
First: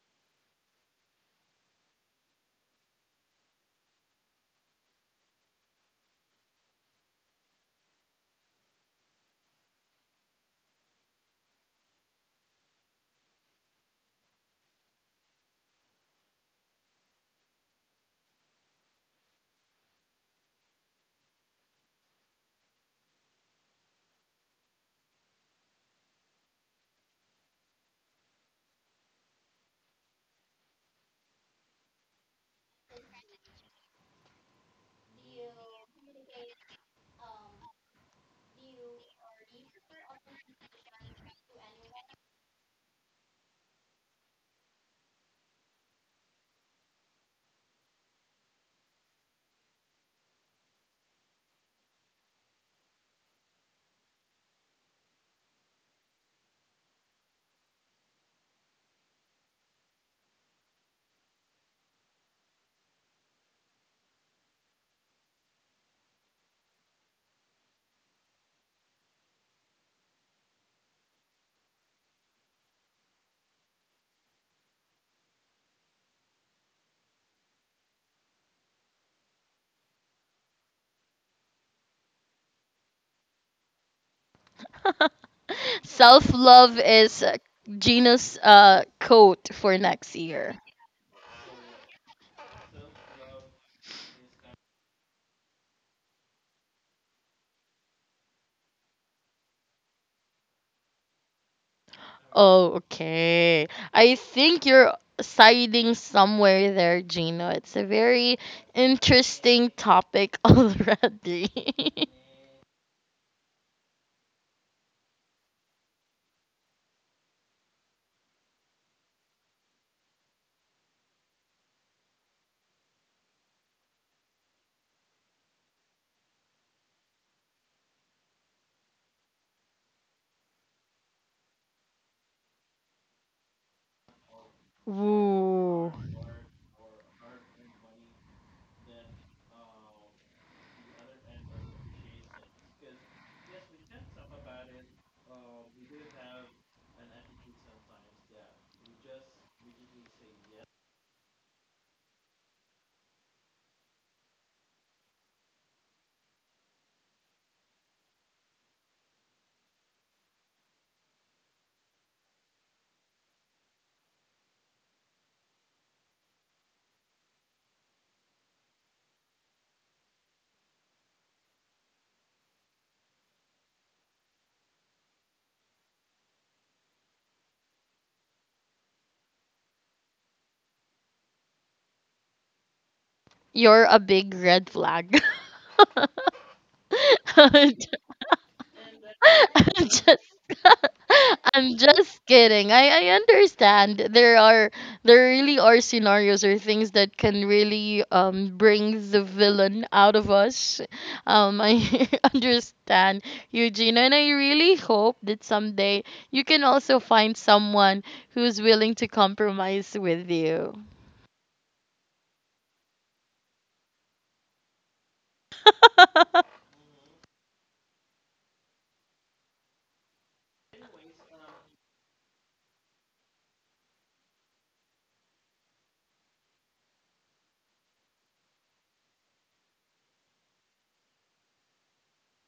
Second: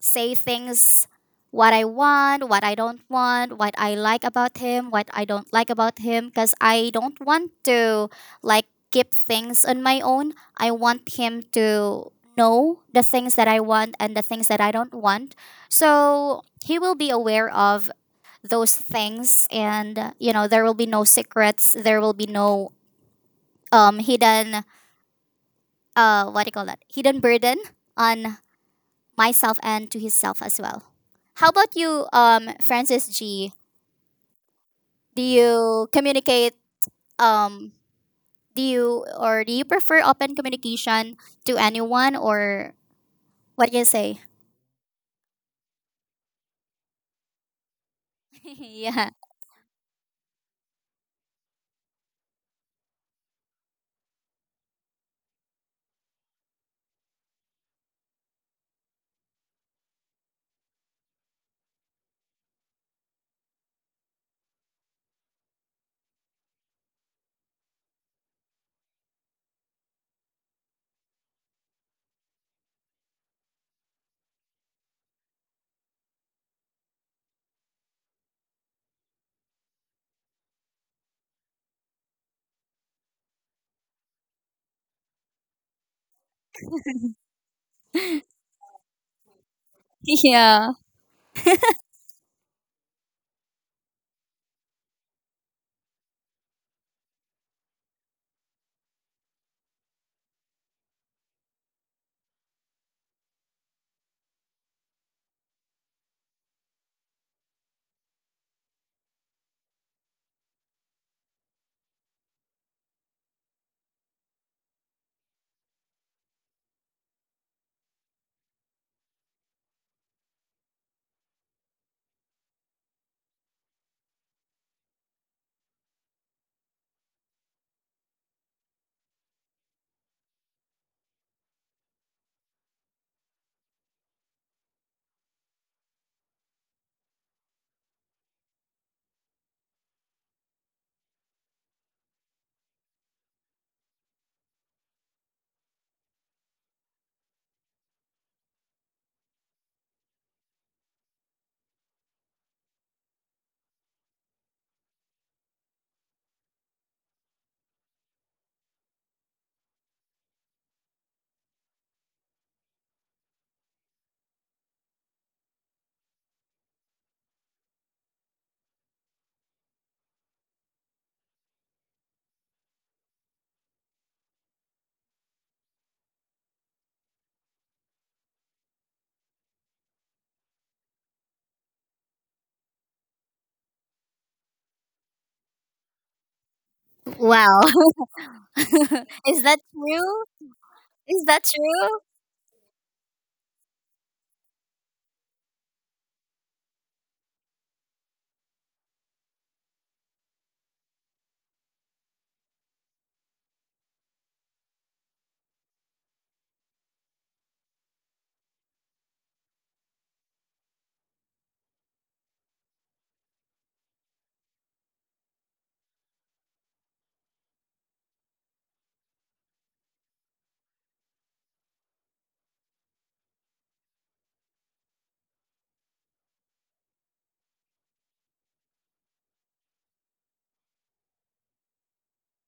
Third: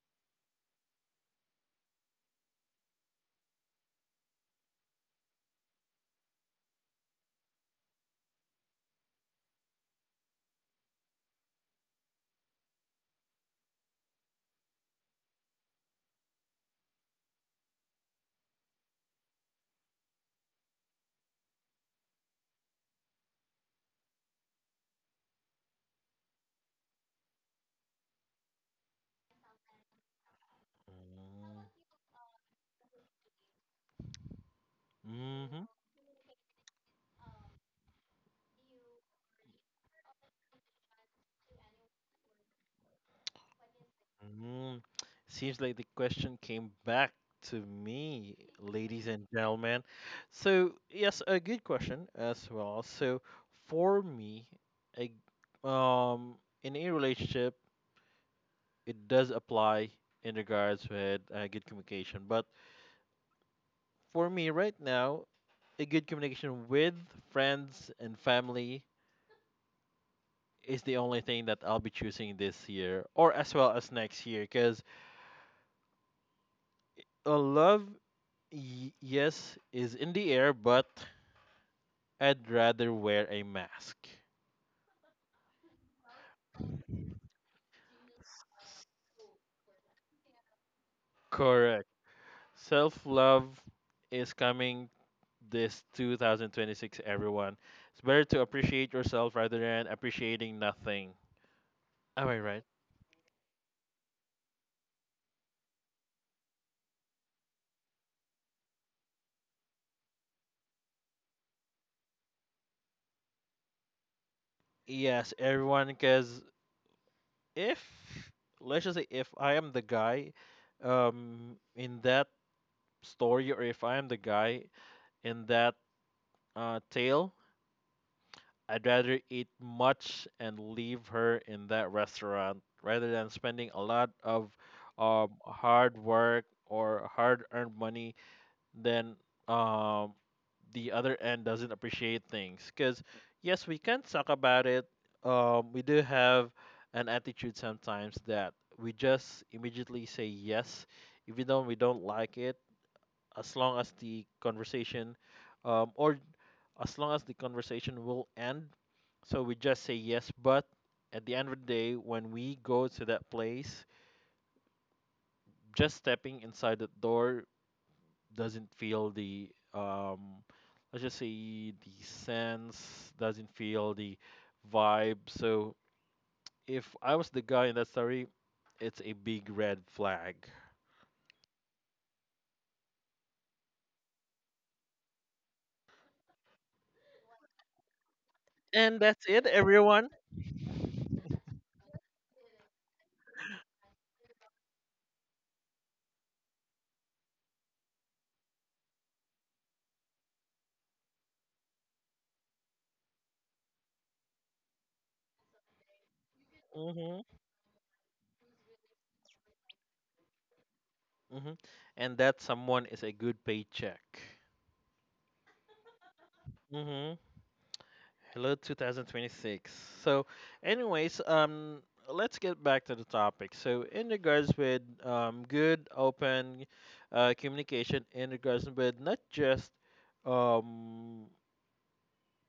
say things what I want, what I don't want, what I like about him, what I don't like about him, because I don't want to, like, keep things on my own. I want him to know the things that I want and the things that I don't want. So he will be aware of those things, and you know, there will be no secrets. There will be no hidden, what do you call that, hidden burden on myself and to himself as well. How about you, Francis G? Do Mm-hmm. you communicate? Um, do you, or do you prefer open communication to anyone, or what do you say? Mm-hmm. Seems like the question came back to me, *laughs* ladies Yeah, and gentlemen. So, yes, a good question as well. So, for me, I, um, in a relationship, it does apply in regards with good communication. But for me right now, a good communication with friends and family is the only thing that I'll be choosing this year or as well as next year because a love yes is in the air, but I'd rather wear a mask. *laughs* Self love is Gina's quote for next year. yeah. Correct. Self-love is coming this 2026, everyone. It's better to appreciate yourself rather than appreciating nothing. Am I right? Oh, okay. I think you're siding somewhere there, Gino. It's a very interesting topic *laughs* already. Yes, everyone, because if let's just say if I am the guy in that story, or if I am the guy in that tale, I'd rather eat much and leave her in that restaurant rather than spending a lot of *laughs* Ooh. hard work or hard earned money then um the other end doesn't appreciate things. Because, yes, we can talk about it. We do have an attitude sometimes that we just immediately say yes, even though we don't like it, as long as the conversation, or as long as the conversation will end. So we just say yes, but at the end of the day, when we go to that place, just stepping inside the door doesn't feel the let's just say the sense doesn't feel the vibe. So if I was the guy in that story, it's a big red flag. You're a big red flag. Wow, *laughs* *laughs* And that's is it, *laughs* that I'm everyone. just true? *laughs* Is that I'm true? just kidding. I understand there are there really are scenarios or things that can really bring the villain out of us. Um, I *laughs* understand Eugenia, and I really hope that someday you can also Mm-hmm, find someone who's willing to compromise with you. mm-hmm. And that someone is a good paycheck. *laughs* Mm-hmm. Hello 2026. So, anyways, let's get back to the topic. So, in regards with good open communication, in regards with not just um,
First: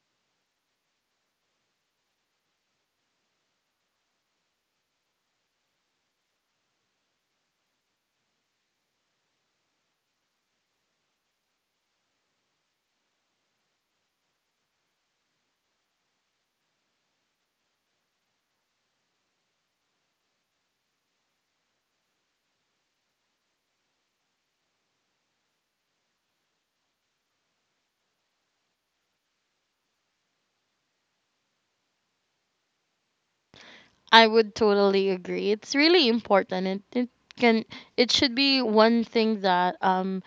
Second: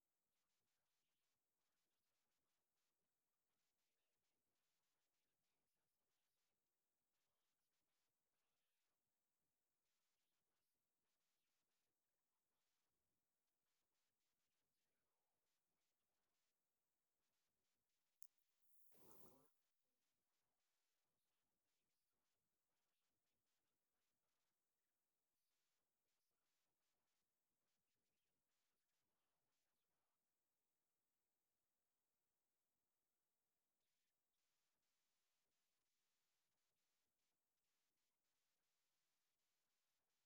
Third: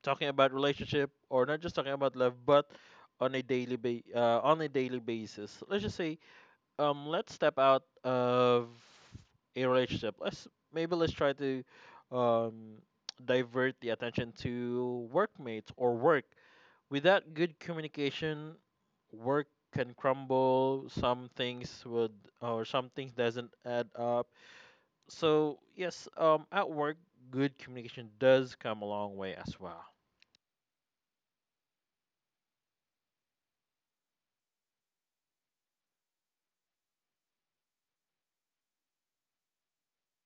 talking about relationship or not just talking about love, but on a on a daily basis. Let's just say, let's step out of a relationship. Let's maybe let's try to um, divert the attention to workmates or work. Without good communication, work can crumble. Some things would, or some things doesn't add up. So yes, at work, good communication does come a long way as well. I would totally agree. It's really important. It can it should be one thing that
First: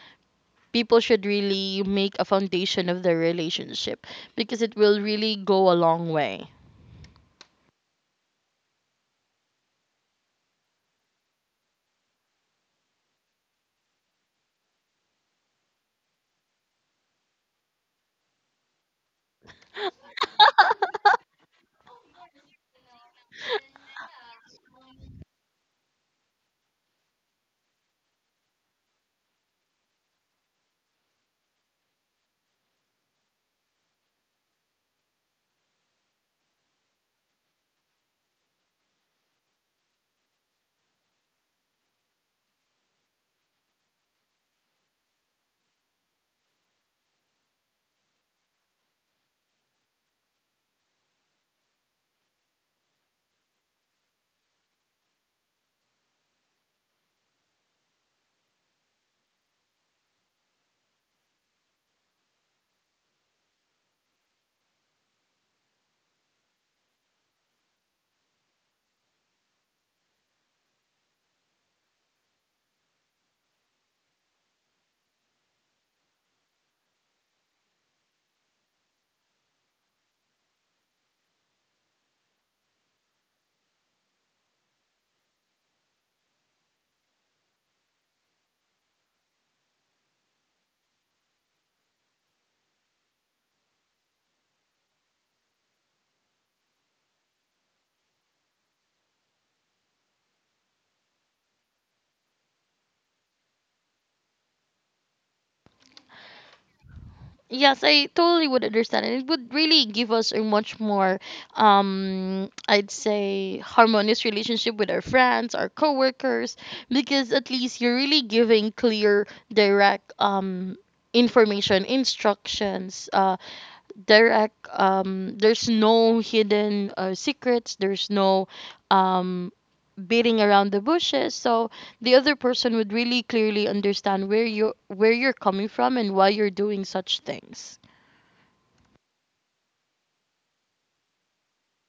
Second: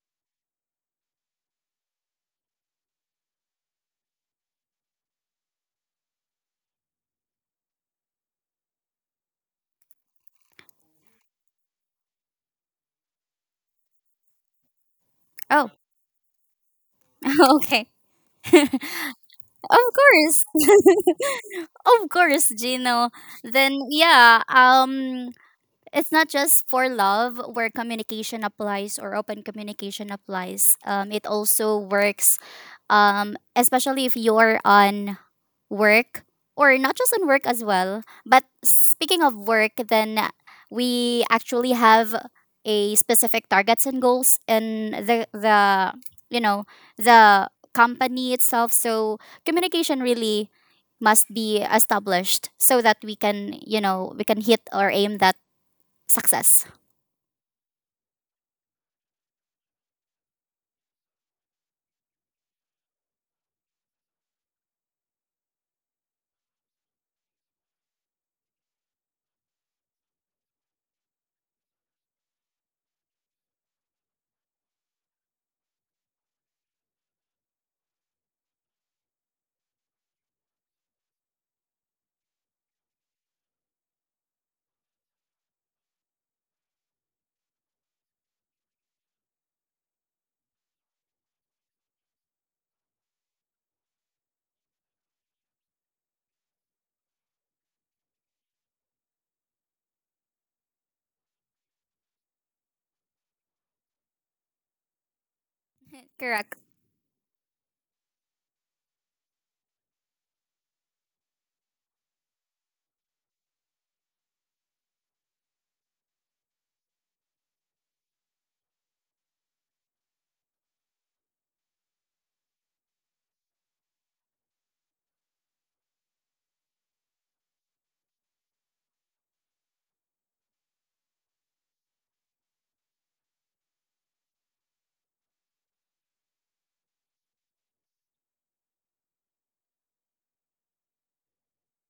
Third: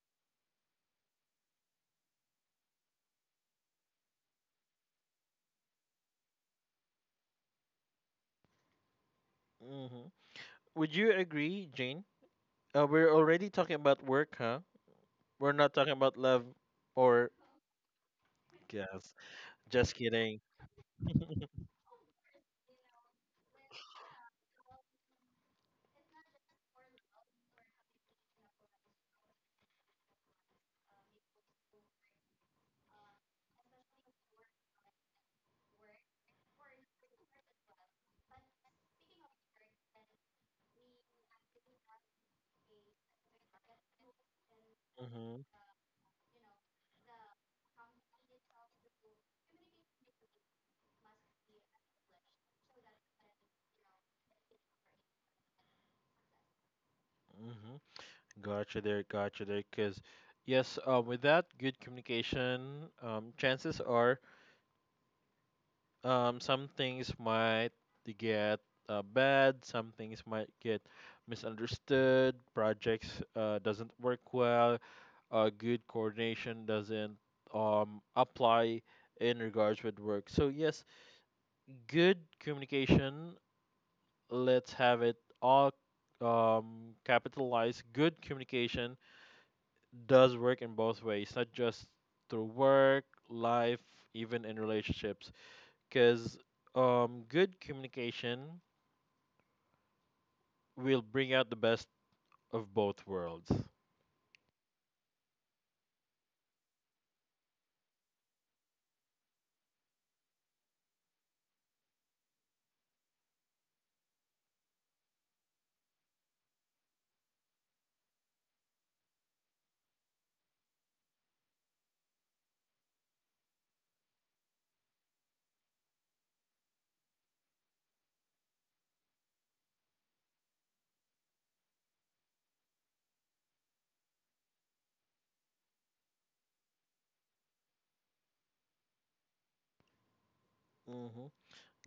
people should really make a foundation of their relationship, because it will really go a long way. Hmm. Would you agree, Jane? We're already talking about work, huh? We're Oh, not talking about love or *laughs* okay. yes. Of Just kidding. course, *laughs* of course, Gino. Then yeah. It's not just for love where communication applies or open communication applies. It also works, especially if you're on work or not just on work as well. But speaking of work, then we actually have a specific targets and goals in the Mm-hmm. the you know, the company itself. So communication really must be established so that we can, you know, we can hit or aim that success. Mm-hmm. Gotcha there. Gotcha there. Because yes, without good communication, chances are some things might get bad, some things might get misunderstood, projects doesn't work well, good coordination doesn't apply in regards with work. So yes, good communication, let's have it all capitalized. Good communication does work in both ways, not just through work life, even in relationships, because good communication will bring out the best of both worlds. *laughs* Correct. Yes, I totally would understand, and it would really give us a much more, I'd say, harmonious relationship with our friends, our coworkers, because at least you're really giving clear, direct, information, instructions, direct. There's no hidden secrets, there's no um beating around the bushes, so the other person would really clearly understand where you where you're coming from and why you're doing such things. Mm-hmm.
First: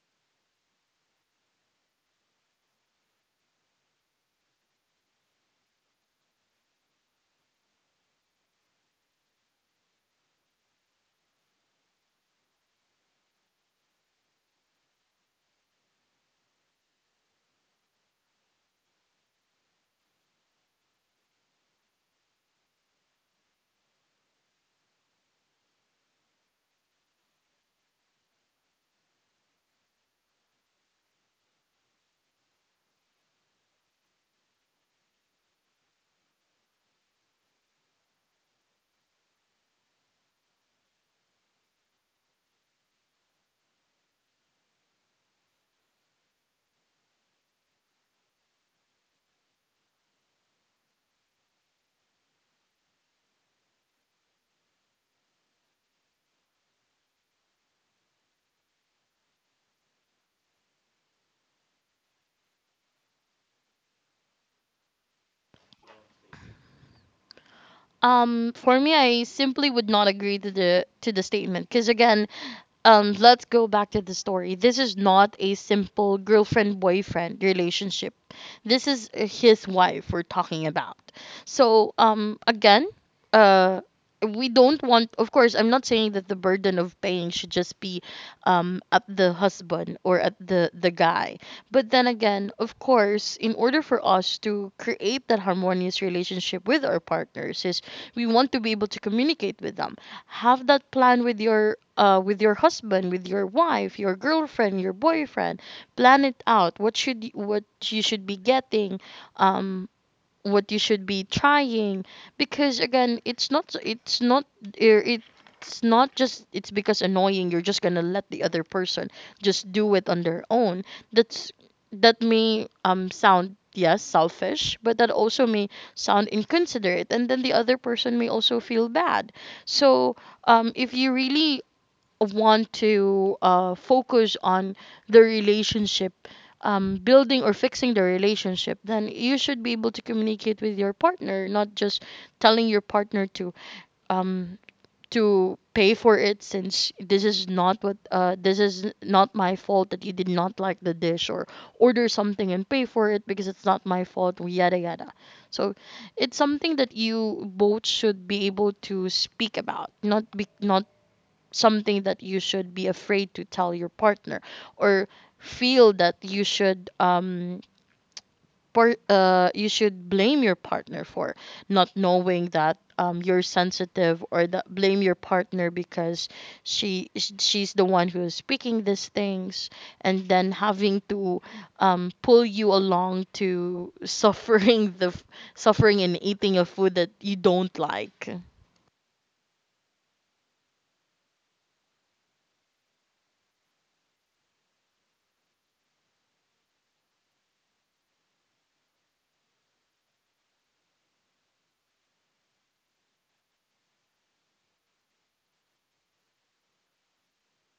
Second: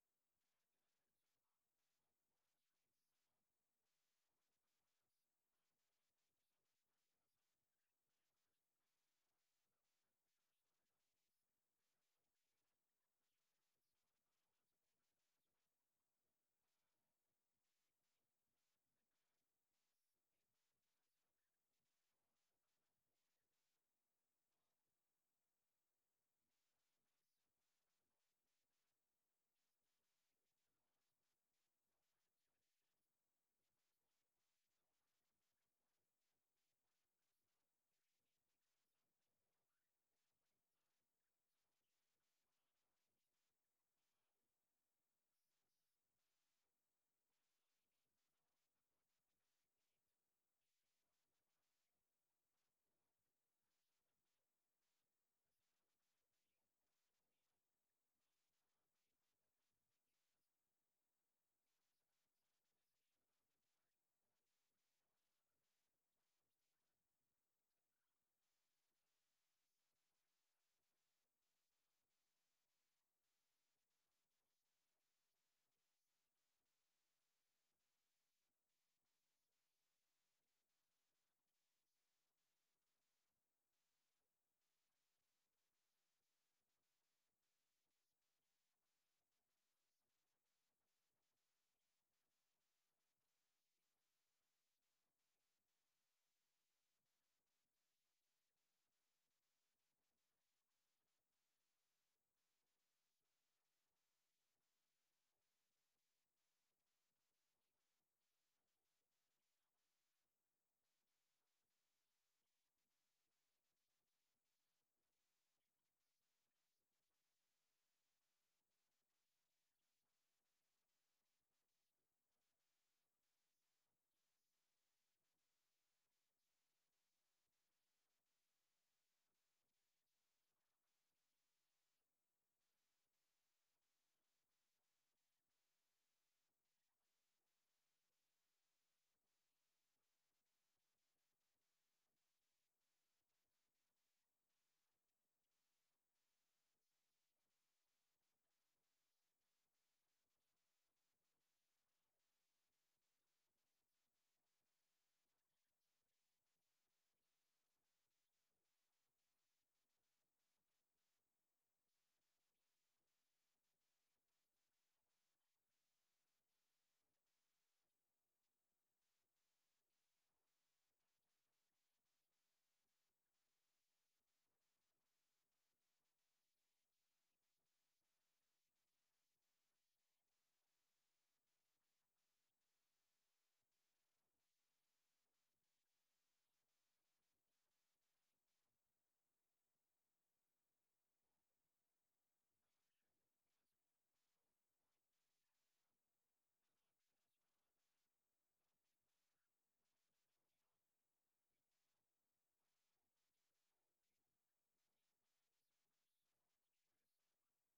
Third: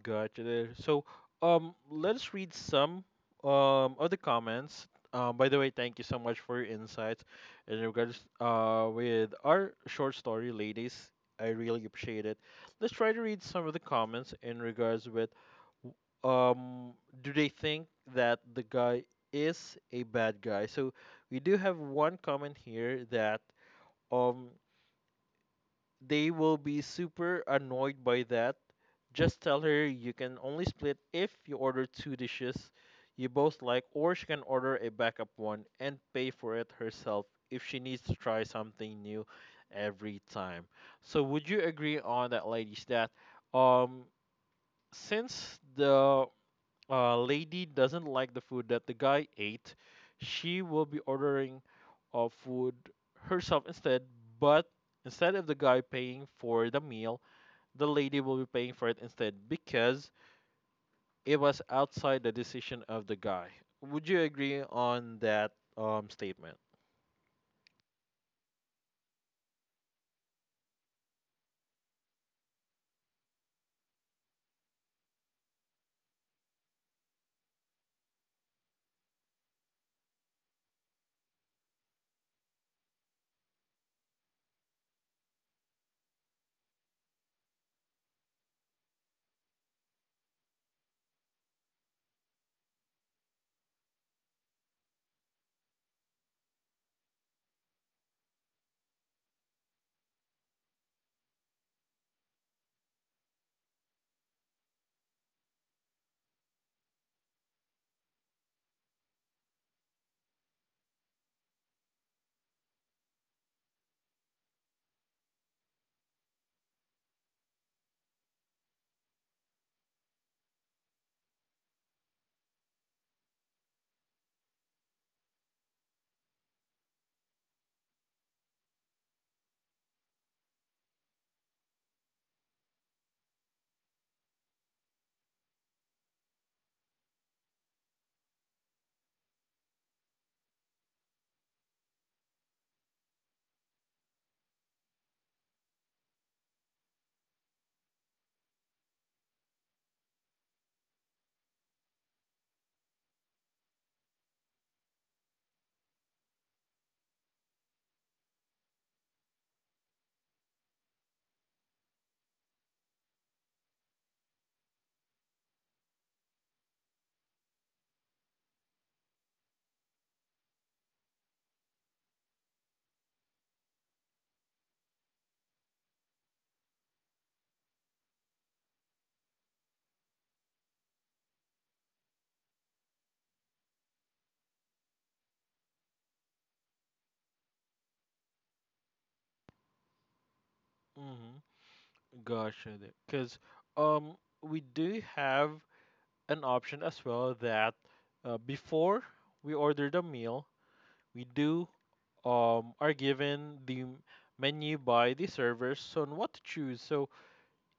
Gotcha there. So, let's read some other comments. By the way, thank you so much for your insights in regards with our short story, ladies. I really appreciate it. Let's try to read some of the comments in regards with w- um do they think that the guy is a bad guy? So we do have one comment here that um they will be super annoyed by that. Just tell her you can only split if you order two dishes you both like, or she can order a backup one and pay for it herself if she needs to try something new every time. So, would you agree on that, ladies? That um, since the lady doesn't like the food that the guy ate, she will be ordering food herself instead. But instead of the guy paying for the meal, the lady will be paying for it instead because it was outside the decision of the guy. Would you agree on that statement? For me, I simply would not agree to the statement, because again, let's go back to the story. This is not a simple girlfriend boyfriend relationship. This is his wife we're talking about. So, again, uh, we don't want, of course, I'm not saying that the burden of paying should just be at the husband, or at the guy. But then again, of course, in order for us to create that harmonious relationship with our partners, is we want to be able to communicate with them. Have that plan with your husband, with your wife, your girlfriend, your boyfriend. Plan it out, what you should be getting, um what you should be trying, because again, it's not just it's because annoying, you're just gonna let the other person just do it on their own. That's that may sound, yes, selfish, but that also may sound inconsiderate, and then the other person may also feel bad. So if you really want to focus on the relationship, building or fixing the relationship, then you should be able to communicate with your partner, not just telling your partner um, to pay for it, since this is not what this is not my fault that you did not like the dish, or order something and pay for it because it's not my fault, yada yada. So it's something that you both should be able to speak about, not be, not something that you should be afraid to tell your partner, or feel that you should you should blame your partner for not knowing that you're sensitive, or that blame your partner because she's the one who is speaking these things, and then having to pull you along to suffering suffering and eating a food that you don't like. Mm-hmm. Gotcha. Because um, we do have an option as well that before we order the meal, we do are given the menu by the servers on what to choose. So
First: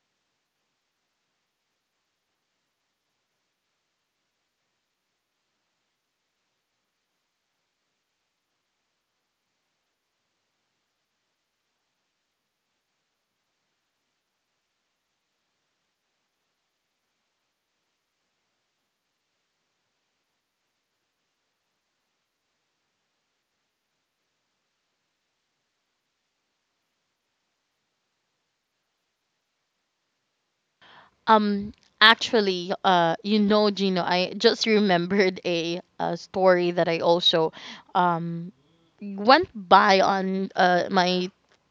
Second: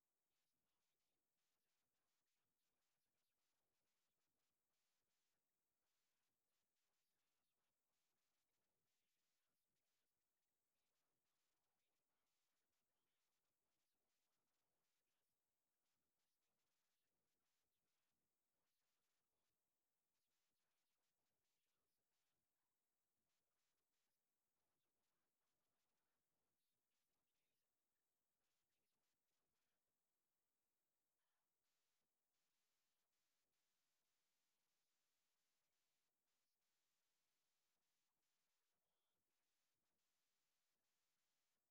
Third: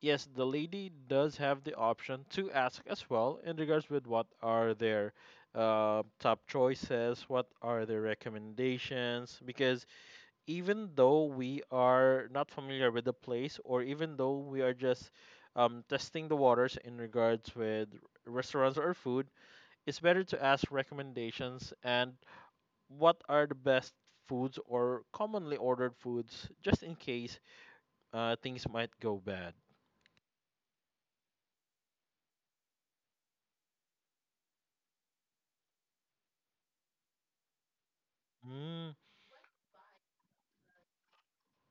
yes, the lady does have the option to ask as well in regards with what are their top choices, what are their recommendations, because even though we are not familiar with the place, or even though we are just testing the waters in regards with restaurants or food, it's better to ask recommendations and what are the best foods or commonly ordered foods just in case things might go bad? Um, actually, you know, Gino, I just remembered a story that I also um Mm, went by on my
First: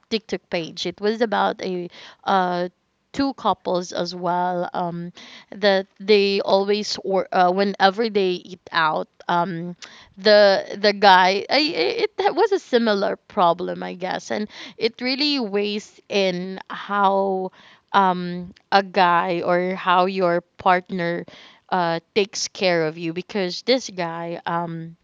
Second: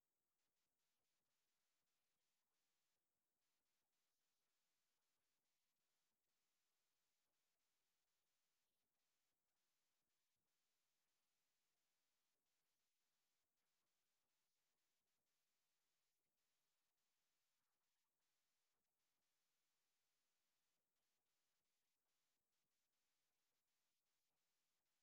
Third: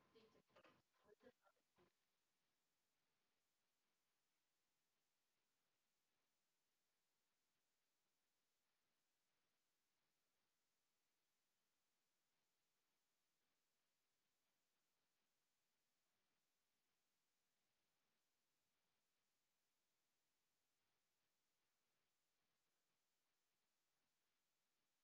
TikTok page. It was about a uh two couples as well, that they always or whenever they eat out, the guy, I- it that was a similar problem, I guess. And it really weighs in how a guy or how your partner takes care of you, because this guy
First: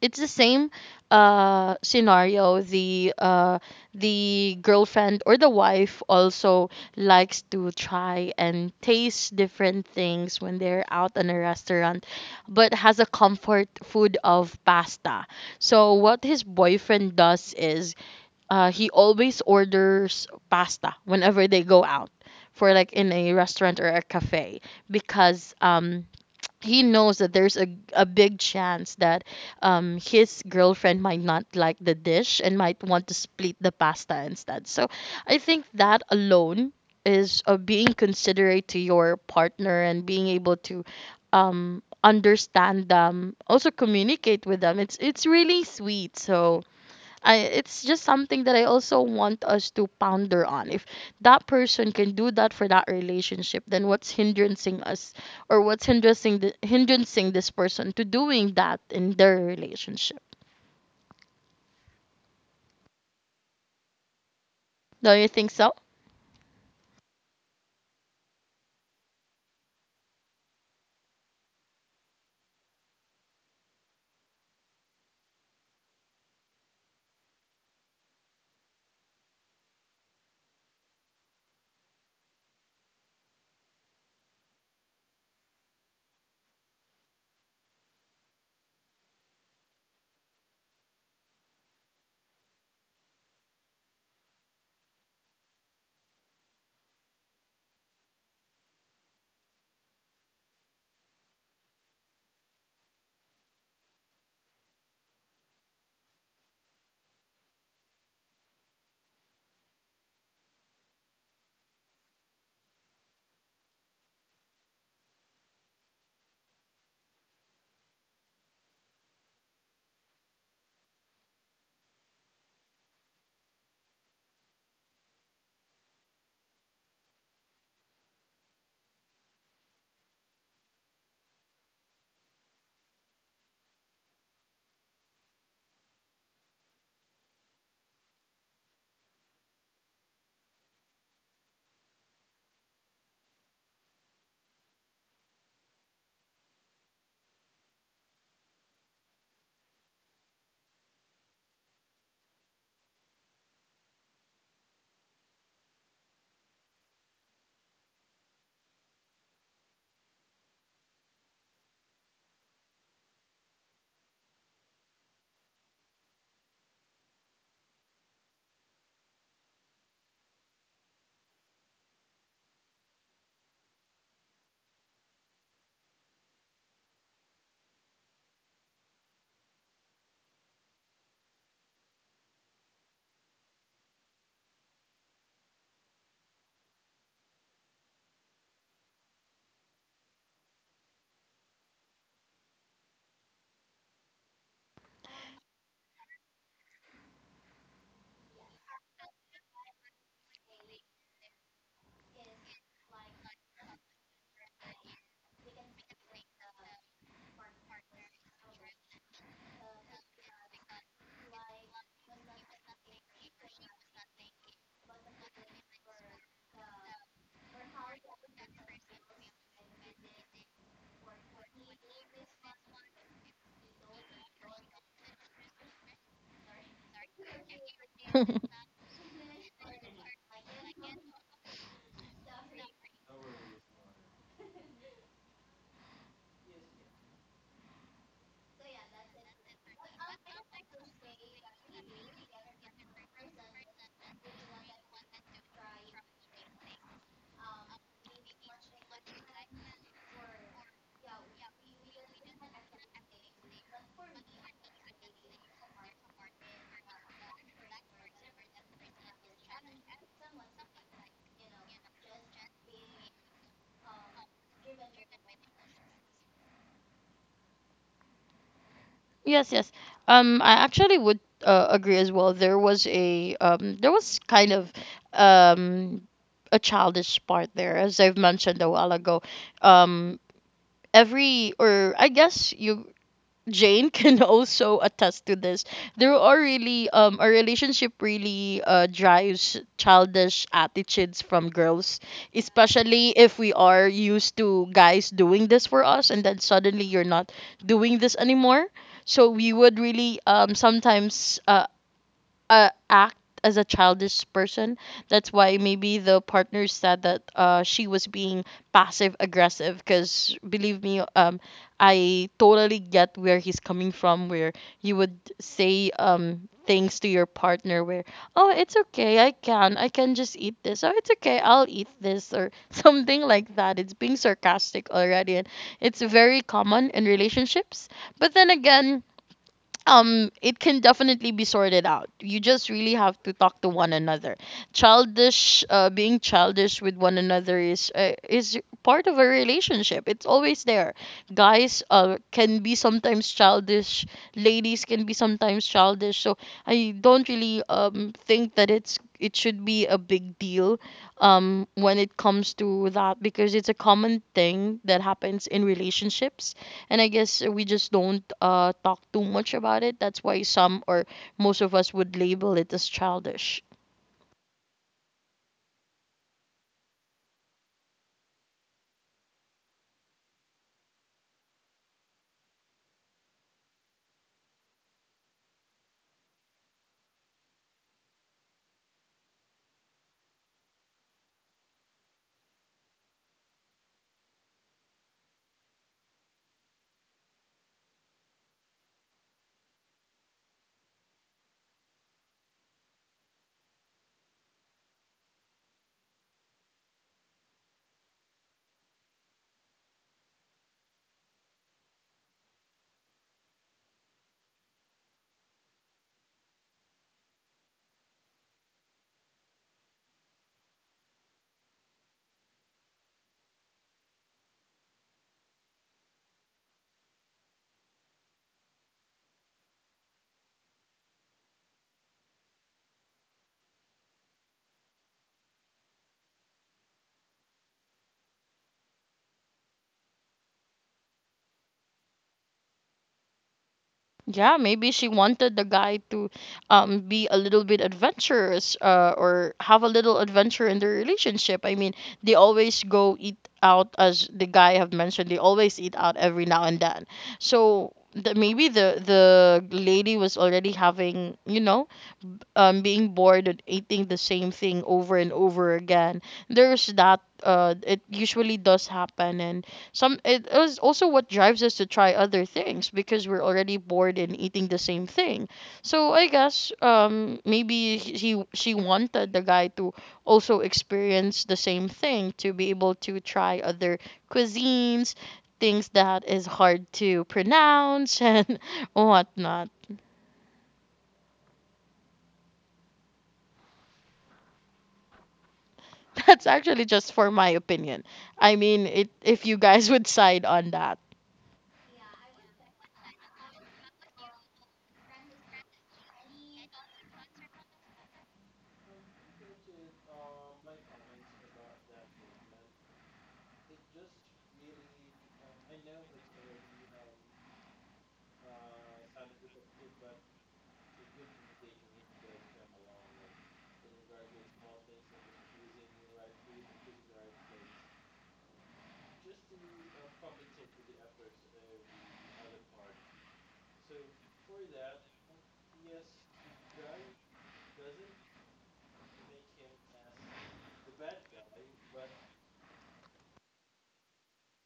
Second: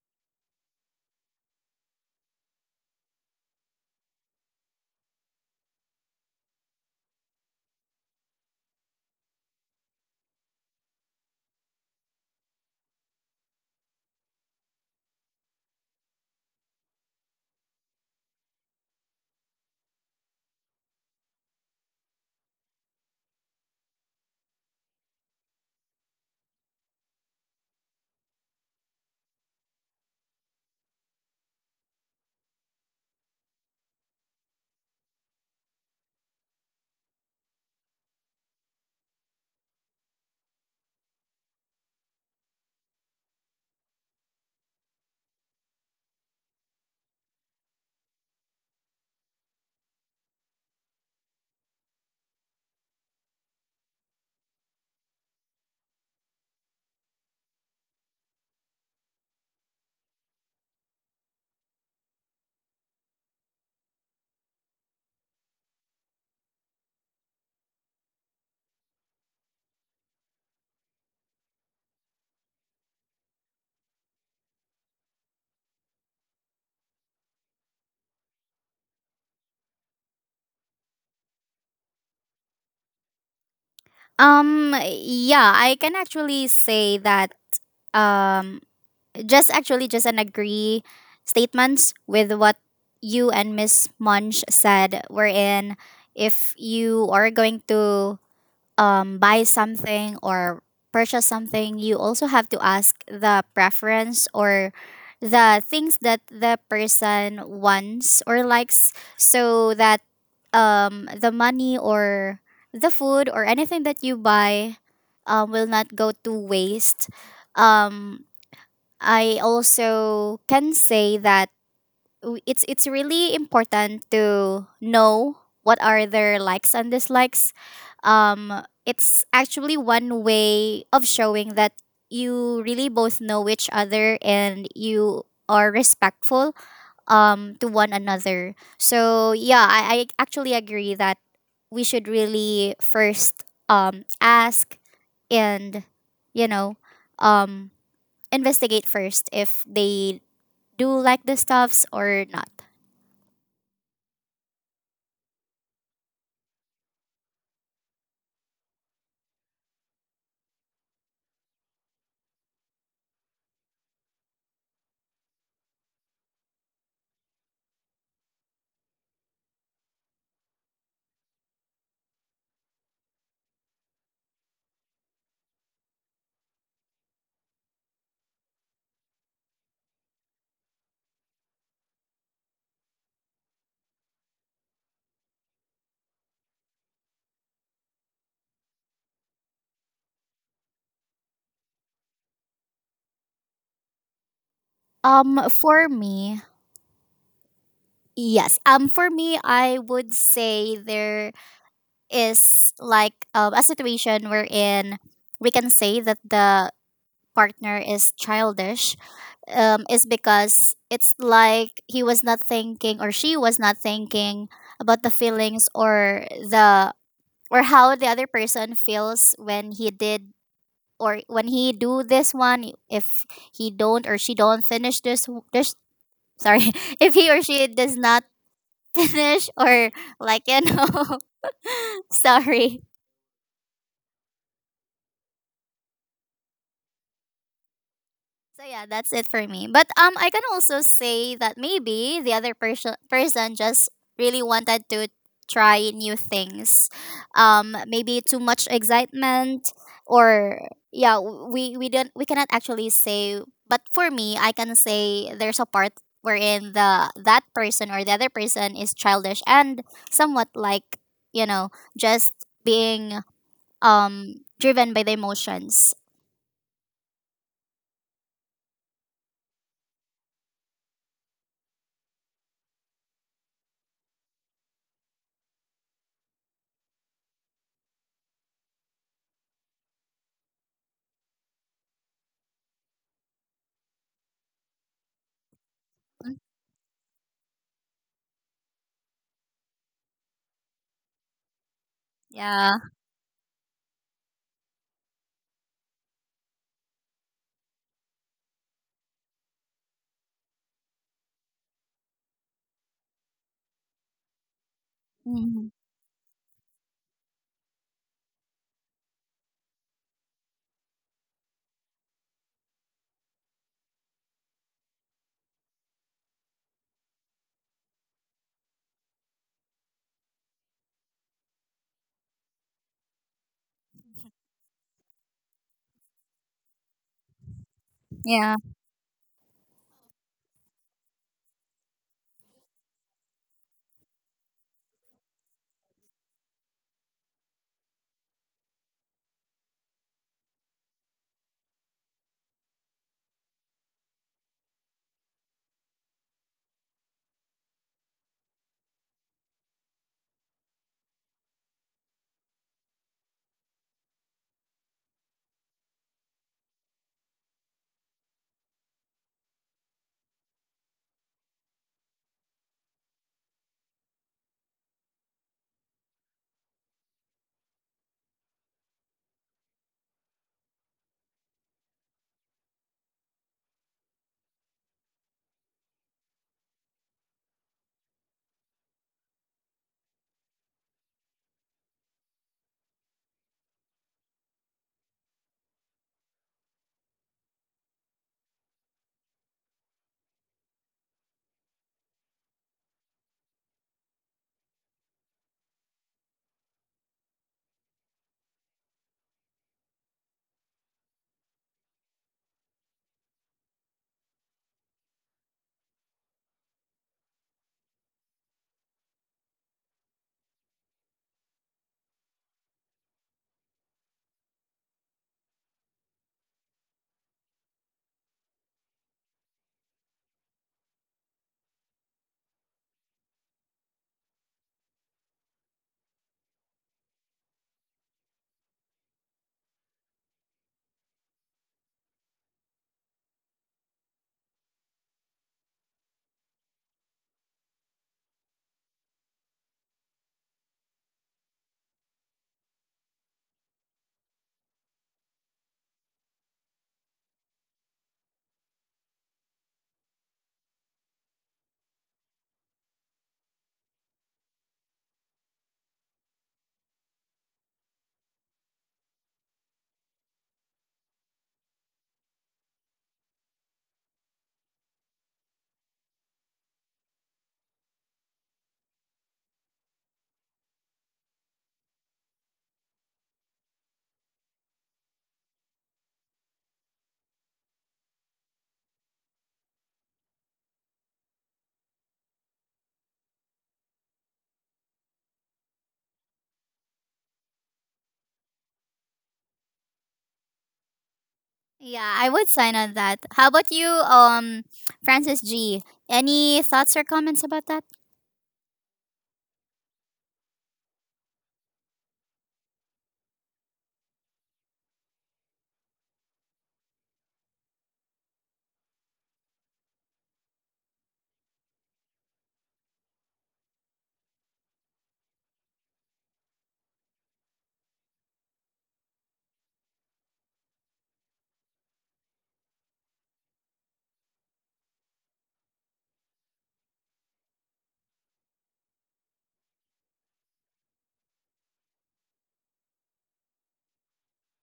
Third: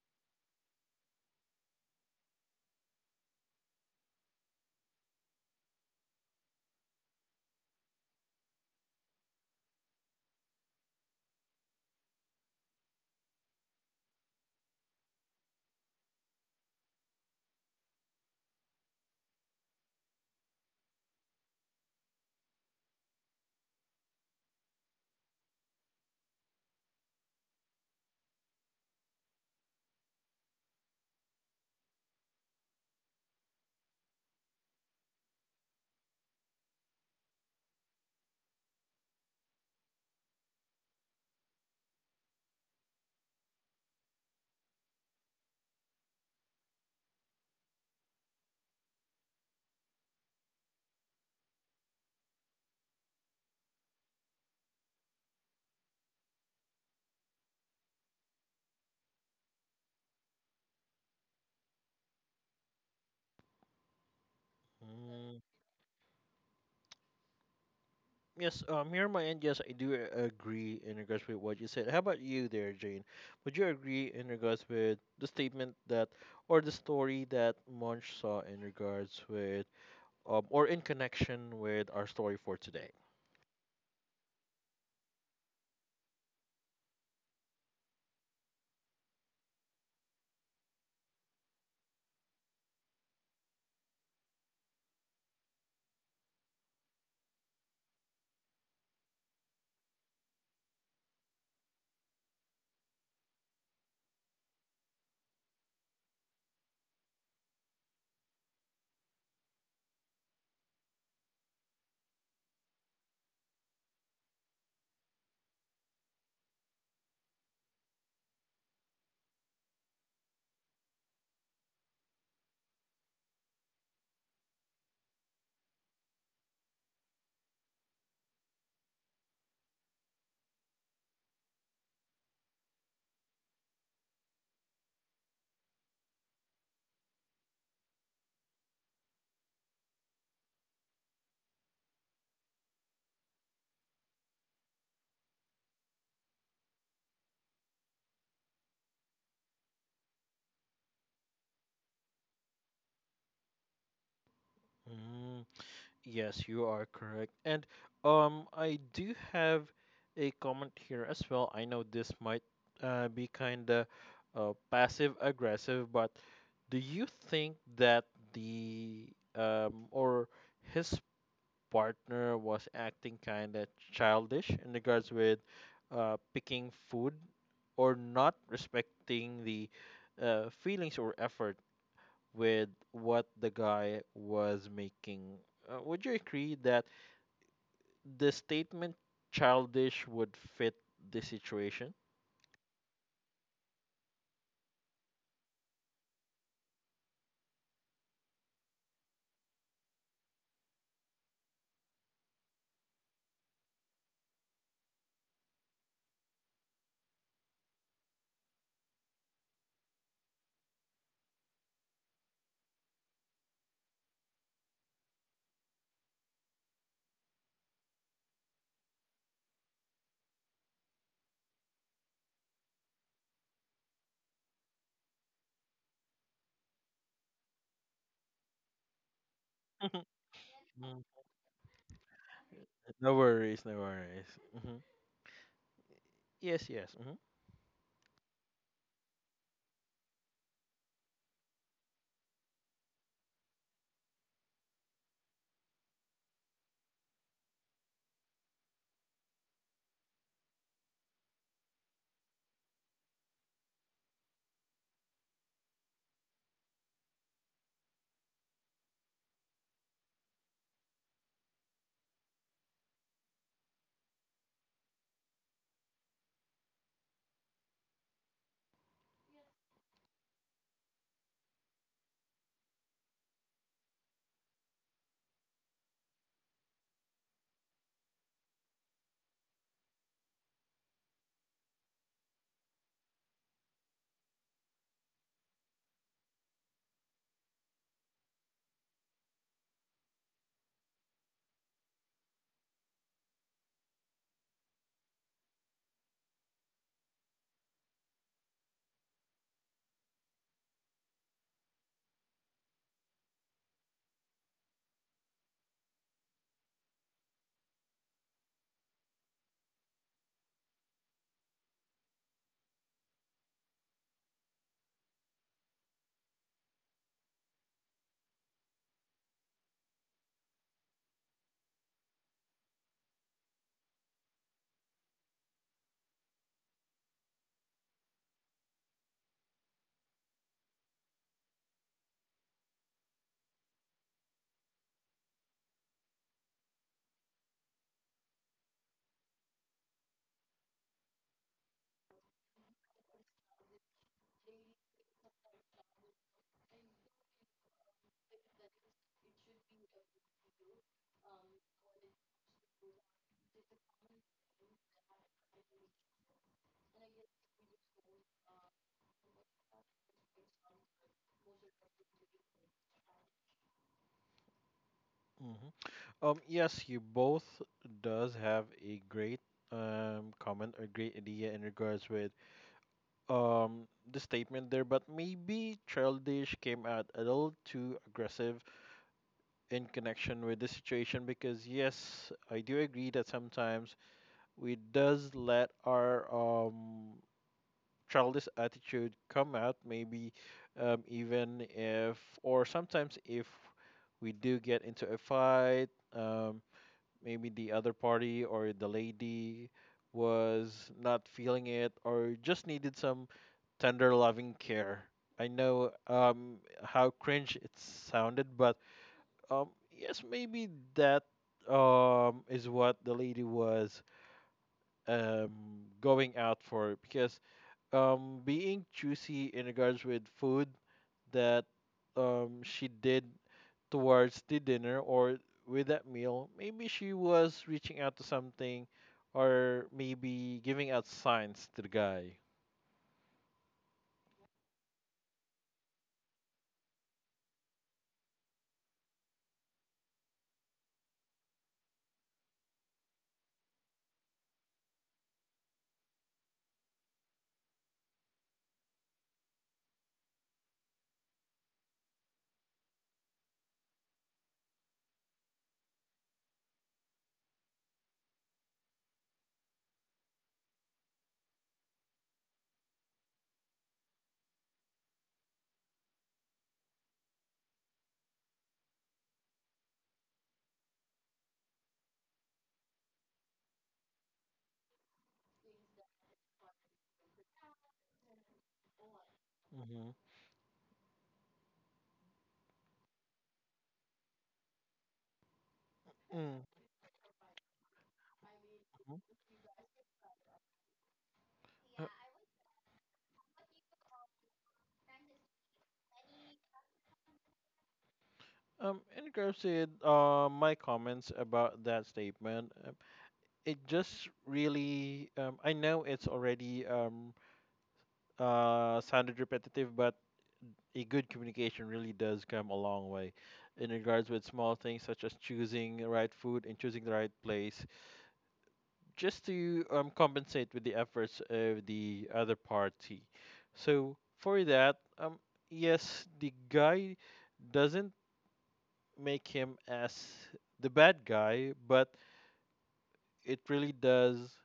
it's the same scenario. The girlfriend or the wife also likes to try and taste different things when they're out in a restaurant, but has a comfort food of pasta. So what his boyfriend does is, he always orders pasta whenever they go out, for like in a restaurant or a cafe, because, *tsk* he knows that there's a big chance that, his girlfriend might not like the dish and might want to split the pasta instead. So I think that alone is, being considerate to your partner and being able to, understand them, also communicate with them. It's really sweet. So I it's just something that I also want us to ponder on. If that person can do that for that relationship, then what's hindering us, or what's hindering this person to doing that in their relationship? Don't you mm. think so? *laughs* Yes, here on my end, yes, I do agree in regards with what you said. How about you there, Jane? Would you agree in regards with the statement that, or the story that Munch saw in regards with, or in connection with our story for today? Yeah, I can actually say that um just actually just an agree statements with what you and Miss Munch said, wherein if you are going to buy something or purchase something, you also have to ask the preference or the things that the person wants or likes so that the money or the food or anything that you buy will not go to waste. Um, I also can say that it's really important to know what are their likes and dislikes. It's actually one way of showing that you really both know each other and you are respectful to one another. So yeah, I actually agree that we should really first ask and, you know, um, investigate first if they do like the stuffs or not. Mm. Yes, you are correct. And I do have a comment here as well. I know this might be kind of passive aggressive, but do you think that the or his partner was acting kind of childish in regards with picking food or not respecting the feelings or effort with what the guy was making. Would you agree that the statement childish would fit the situation? For me, yes. For me, I would say there is like a situation wherein we can say that the partner is childish, is because it's like he was not thinking or she was not thinking about the feelings or the, or how the other person feels when he did or when he do this one, if he don't or she don't finish this sorry, *laughs* if he or she does not finish or, *laughs* like, you Mm, know, *laughs* sorry. no worries, no worries. Hmm. Yes, yes. Hmm. So yeah, that's it for me. But I can also say that maybe the other person just really wanted to try new things. Maybe too much excitement, or, yeah, we don't, we cannot actually say. But for me, I can say there's a part wherein the that person or the other person is childish and somewhat, like, you know, just being um driven by the emotions. Yes, yes. I actually would, agree as well. There was kind of, um, a childish part there, as I've mentioned a while ago. Um, every or I guess you Jane can *laughs* also attest to this. There are really a relationship really drives childish attitudes from girls, Yeah. especially if we are used to guys doing this for us and then suddenly you're not doing this anymore. So we would really, sometimes, act as a childish person. That's why Mhm. maybe the partner said that, she was being passive aggressive. Because believe me, I totally get where he's coming from. Where you would say, things to your partner where, oh, it's okay, I can just eat this. Oh, it's okay, I'll eat this, or *laughs* something like that. It's being sarcastic already, and it's very common in relationships. But then Yeah. again, it can definitely be sorted out. You just really have to talk to one another. Childish uh, being childish with one another is part of a relationship. It's always there. Guys, can be sometimes childish. Ladies can be sometimes childish, so I don't really, think that it should be a big deal, when it comes to that, because it's a common thing that happens in relationships, and I guess we just don't, talk too much about it. That's why some or most of us would label it as childish. Hmm. Yes, you both does have a great comment or great idea in regards with um the statement there, but maybe childish came out a little too aggressive in connection with the situation because yes, I do agree that sometimes we does let our childish attitude come out, maybe even if or sometimes if we do get into a fight, um, maybe the other party or the lady was not feeling it or just needed some tender loving care. I know how cringe it sounded, but um, yes, maybe that is what the lady was um going out for, because being choosy in regards with food that she did towards the dinner or with that meal, maybe she was reaching out to something or maybe giving out signs to the guy. Yeah, maybe she wanted the guy to, be a little bit adventurous, or have a little adventure in their relationship. I mean, they always go eat out, as the guy have mentioned. They always eat out every now and then. So maybe the lady was already having, you know, being bored and eating the same thing over and over again. There's that, it usually does happen, and some it is also what drives us to try other things, because we're already bored and eating the same thing. So I guess, maybe he she wanted the guy to also experience the same thing, to be able to try other cuisines, things that is hard to pronounce *laughs* and whatnot. Mm-hmm. That's Mm-hmm. actually just for my opinion. I mean, it if you guys would side on that. Yeah, I would sign on that. How about you, Francis G? Any thoughts or comments about that? In regards to my comments about that statement, it just really I know it's already sounded repetitive, but a good communication really does come a long way in regards with small things such as choosing the right food and choosing the right place just to compensate with the efforts of the other party. So for that, yes, the guy doesn't make him as the bad guy, but it really does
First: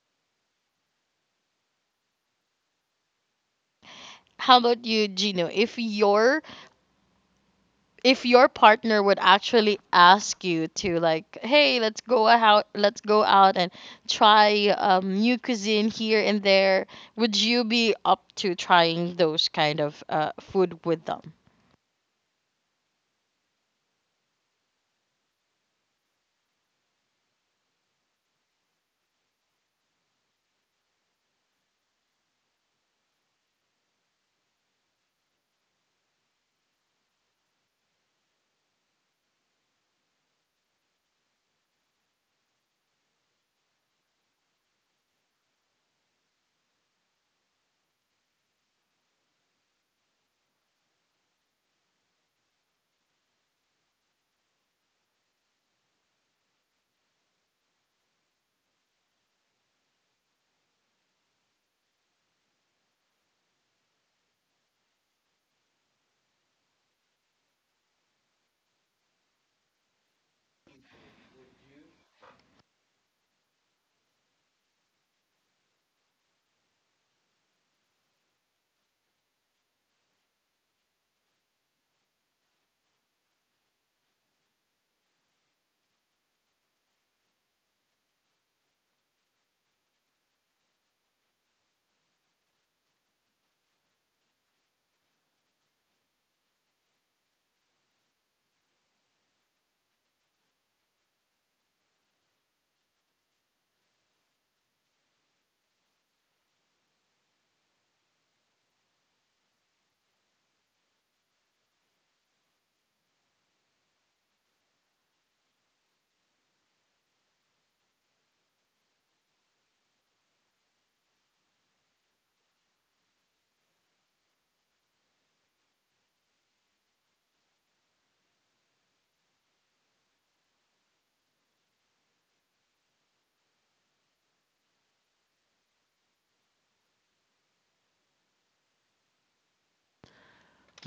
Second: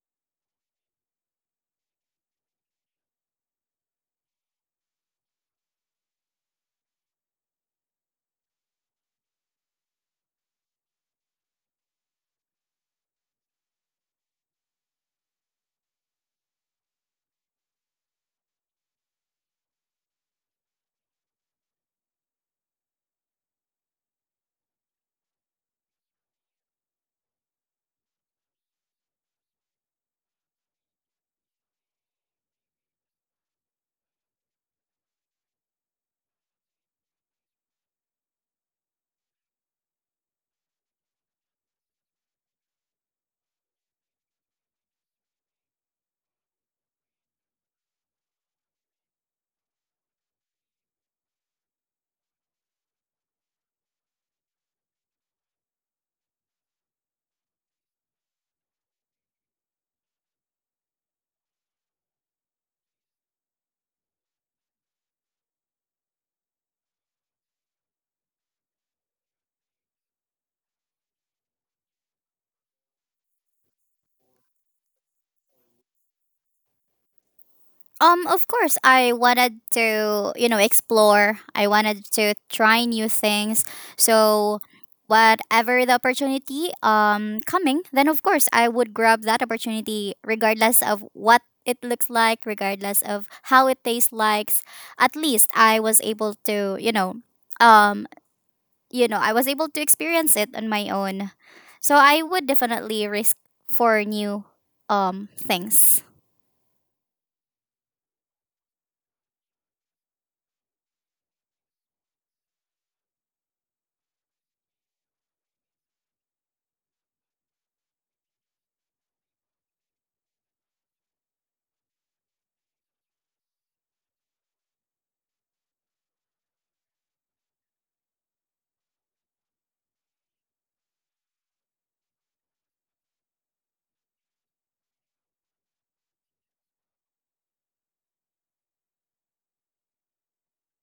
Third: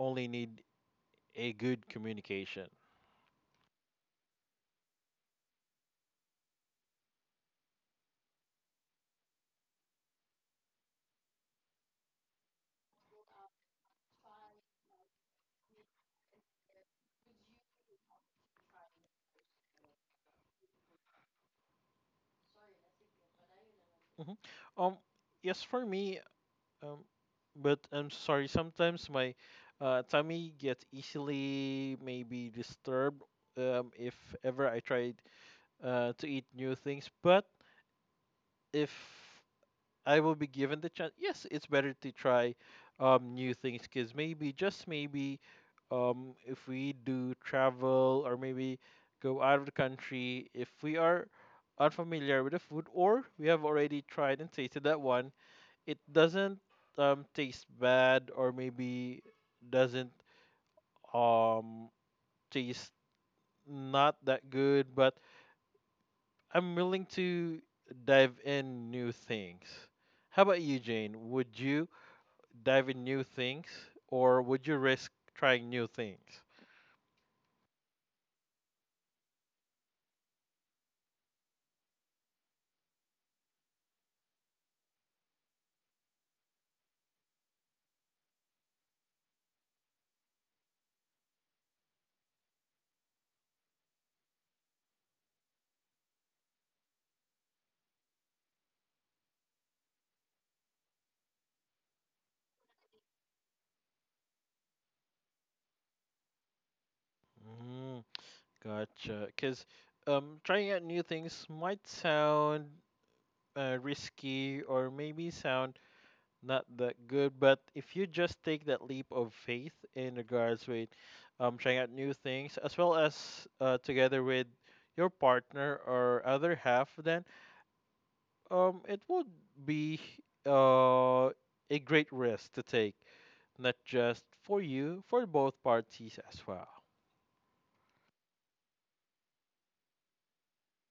only need a good communication. How about you, Gino? If your partner would actually ask you to, like, hey, let's go out and try, new cuisine here and there, would you be up to trying those kind of, food with them? Hmm. Um, yes, for me, um, but I'm sorry, sometimes my tummy gets easily maybe disturbed if ever I tried to eat new things. But if I will be given the chance, yes, it's better to try new things because maybe, just maybe, if we do travel or maybe go out of the country, if we are unfamiliar with the food or we have already tried and tasted that one, it doesn't taste bad or maybe doesn't um taste not that good, but I'm willing to dive in new things. How about you, Jane? Would you dive in new things or would you risk trying new things? Of course, I wanted to, you know, explore. I wanted to try new things. So, whatever the opportunity coming, then of course I would grab that opportunity regardless of what it looks like, regardless of how it tastes like. At least I was able to, um, you know, I was able to experience it on my own. So I would definitely risk for new things. Mm, gotcha. Because trying out new things might sound risky or maybe sound not that good. But if you just take that leap of faith in regards with trying out new things, as well as together with your partner or other half, then it would be uh, a great risk to take, not just for you, for both parties as well.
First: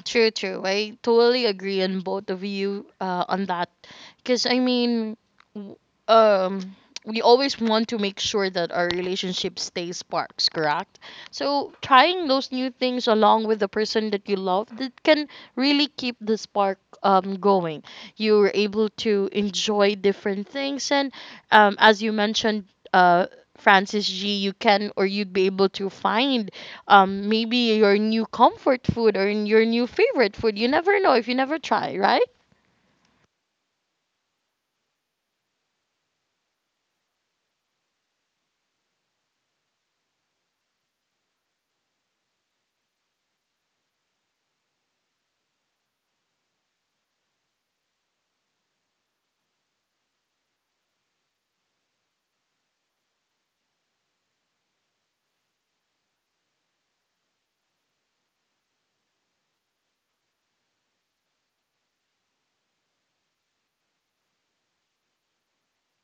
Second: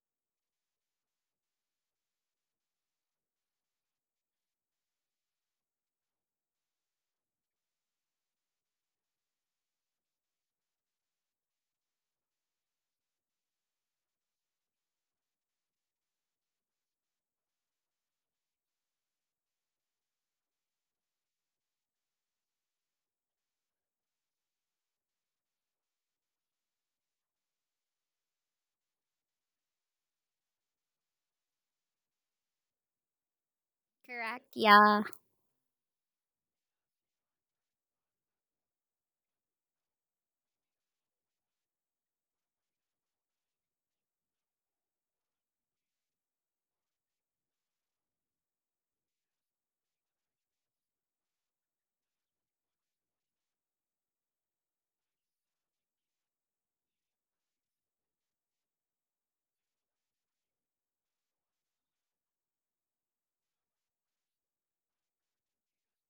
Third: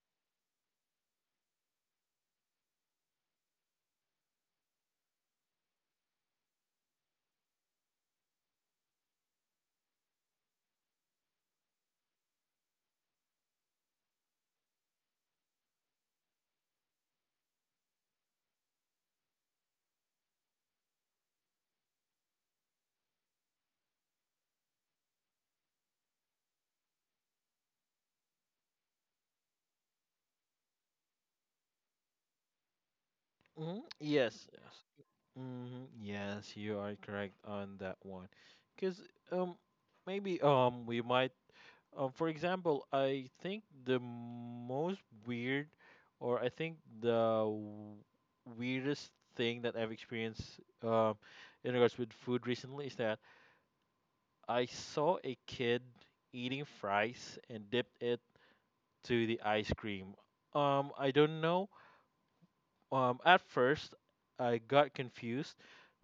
True, true. I totally agree on both of you, on that. Because, I mean, w- um, we always want to make sure that our relationship stays sparks, correct? So, trying those new things along with the person that you love, that can really keep the spark, going. You're able to enjoy different things. And, as you mentioned, uh, Francis G, you can or you'd be able to find, maybe your new comfort food or your new favorite food. You never know if you never try, right? Mhm. Correct. Yes, yes. Yeah. Hmm. Yes, you are correct on that one. Because um, maybe we might. For example, I think the most weird, or I think the weirdest thing that I've experienced in regards with food recently is that I saw a kid eating fries and dipped it to the ice cream. I don't know. At first, I got confused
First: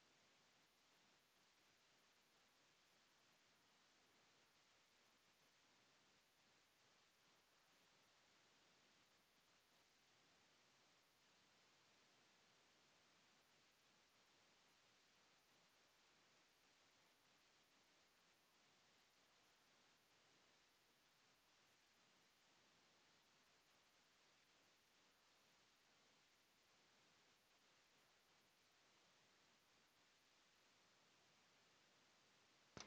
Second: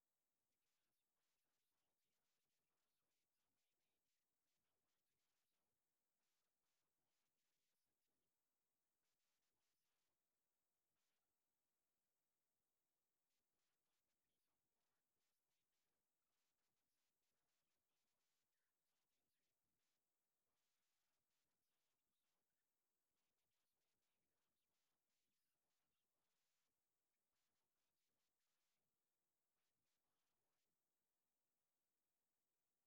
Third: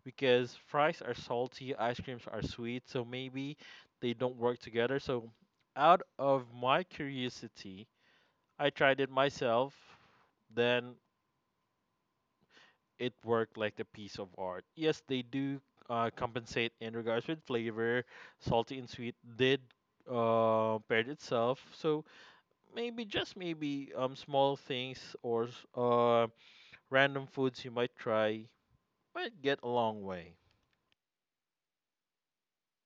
because fries are salty, ice creams are sweet, so maybe they don't work together. So, out of my curiosity, I tried it myself. Then it worked like a piece of art. Yes, they do compensate in regards with flavor. Salty and sweet did paired itself. So maybe just maybe small things or random foods you might try might get a long way.